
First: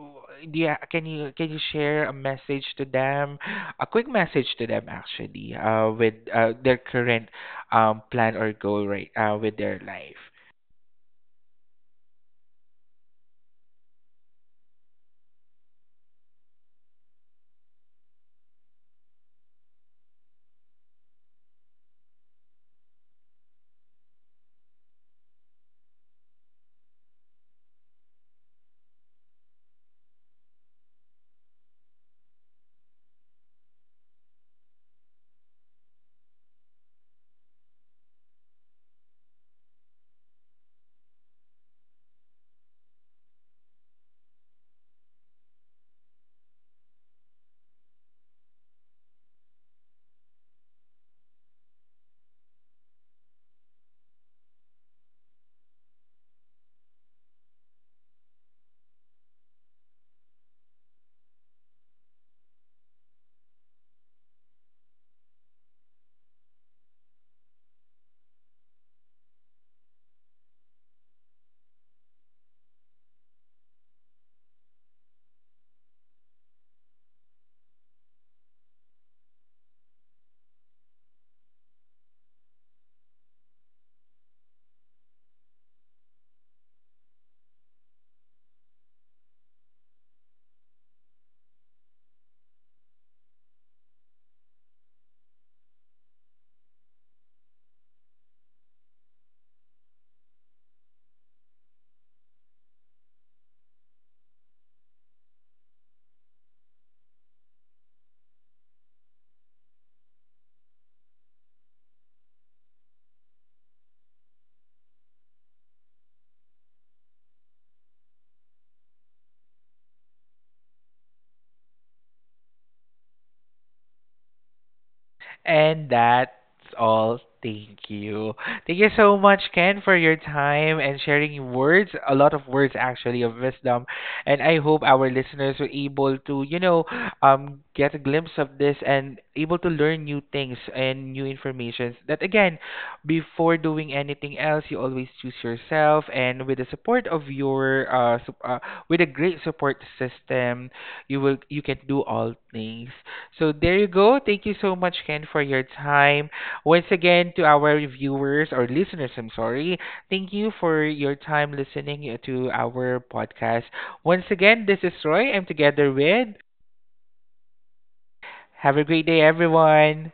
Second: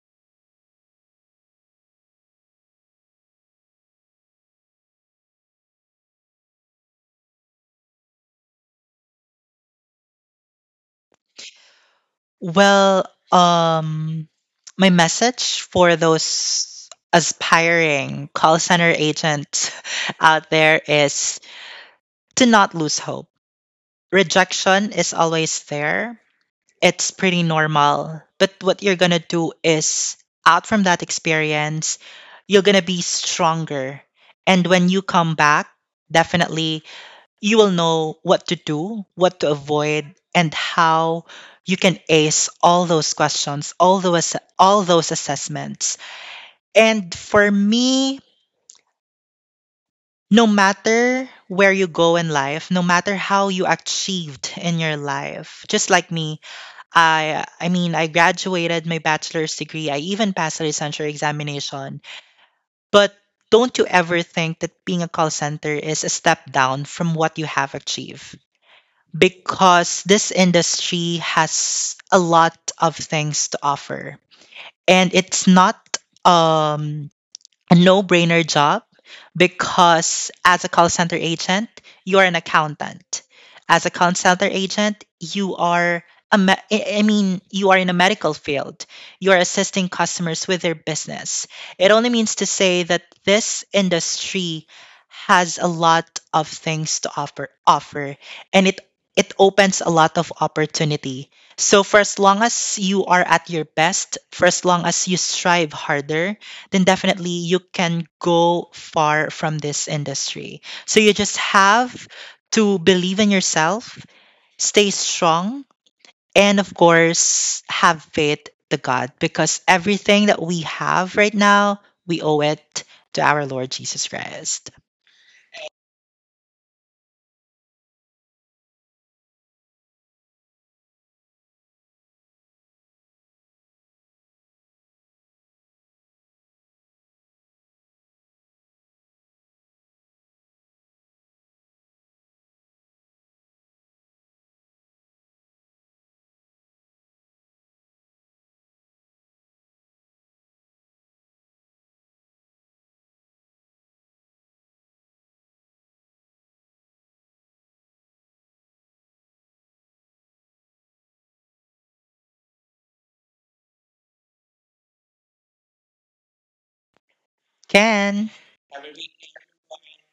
A: do you, can you, can you share a message to them, a quick message to them actually, with their current plan or goal, right, with their life?
B: Well, um, my message for those aspiring call center agents out there is to not lose hope. Rejection is always there, it's pretty normal. But what you're going to do is, out from that experience, you're going to be stronger. And when you come back, definitely you will know what to do, what to avoid, and how you can ace all those questions, all those assessments. And for me, no matter where you go in life, no matter how you achieved in your life, just like me, I mean, I graduated my bachelor's degree. I even passed the licensure examination. But don't you ever think that being a call center is a step down from what you have achieved? Because this industry has a lot of things to offer, and it's not um a no-brainer job, because as a call center agent, you are an accountant. As a call center agent, you are I mean, you are in a medical field. You are assisting customers with their business. It only means to say that this industry has a lot of things to offer, and it opens a lot of opportunity. So for as long as you are at your best, for as long as you strive harder, then definitely you can go far from this industry. So you just have to believe in yourself, stay strong, and of course, have faith to God, because everything that we have right now, we owe it to our Lord Jesus Christ.
A: And that's all. Thank you. Thank you so much, Ken, for your time and sharing words, a lot of words actually of wisdom. And I hope our listeners were able to, you know, get a glimpse of this and able to learn new things and new information. That again, before doing anything else, you always choose yourself, and with the support of your, with a great support system, you, will you can do all things. So there you go. Thank you so much, Ken, for your time. Once again, to our viewers or listeners, I'm sorry. Thank you for your time listening, to our podcast. Once again, this is Roy. I'm together with.
B: Ken.
A: Have a great day, everyone.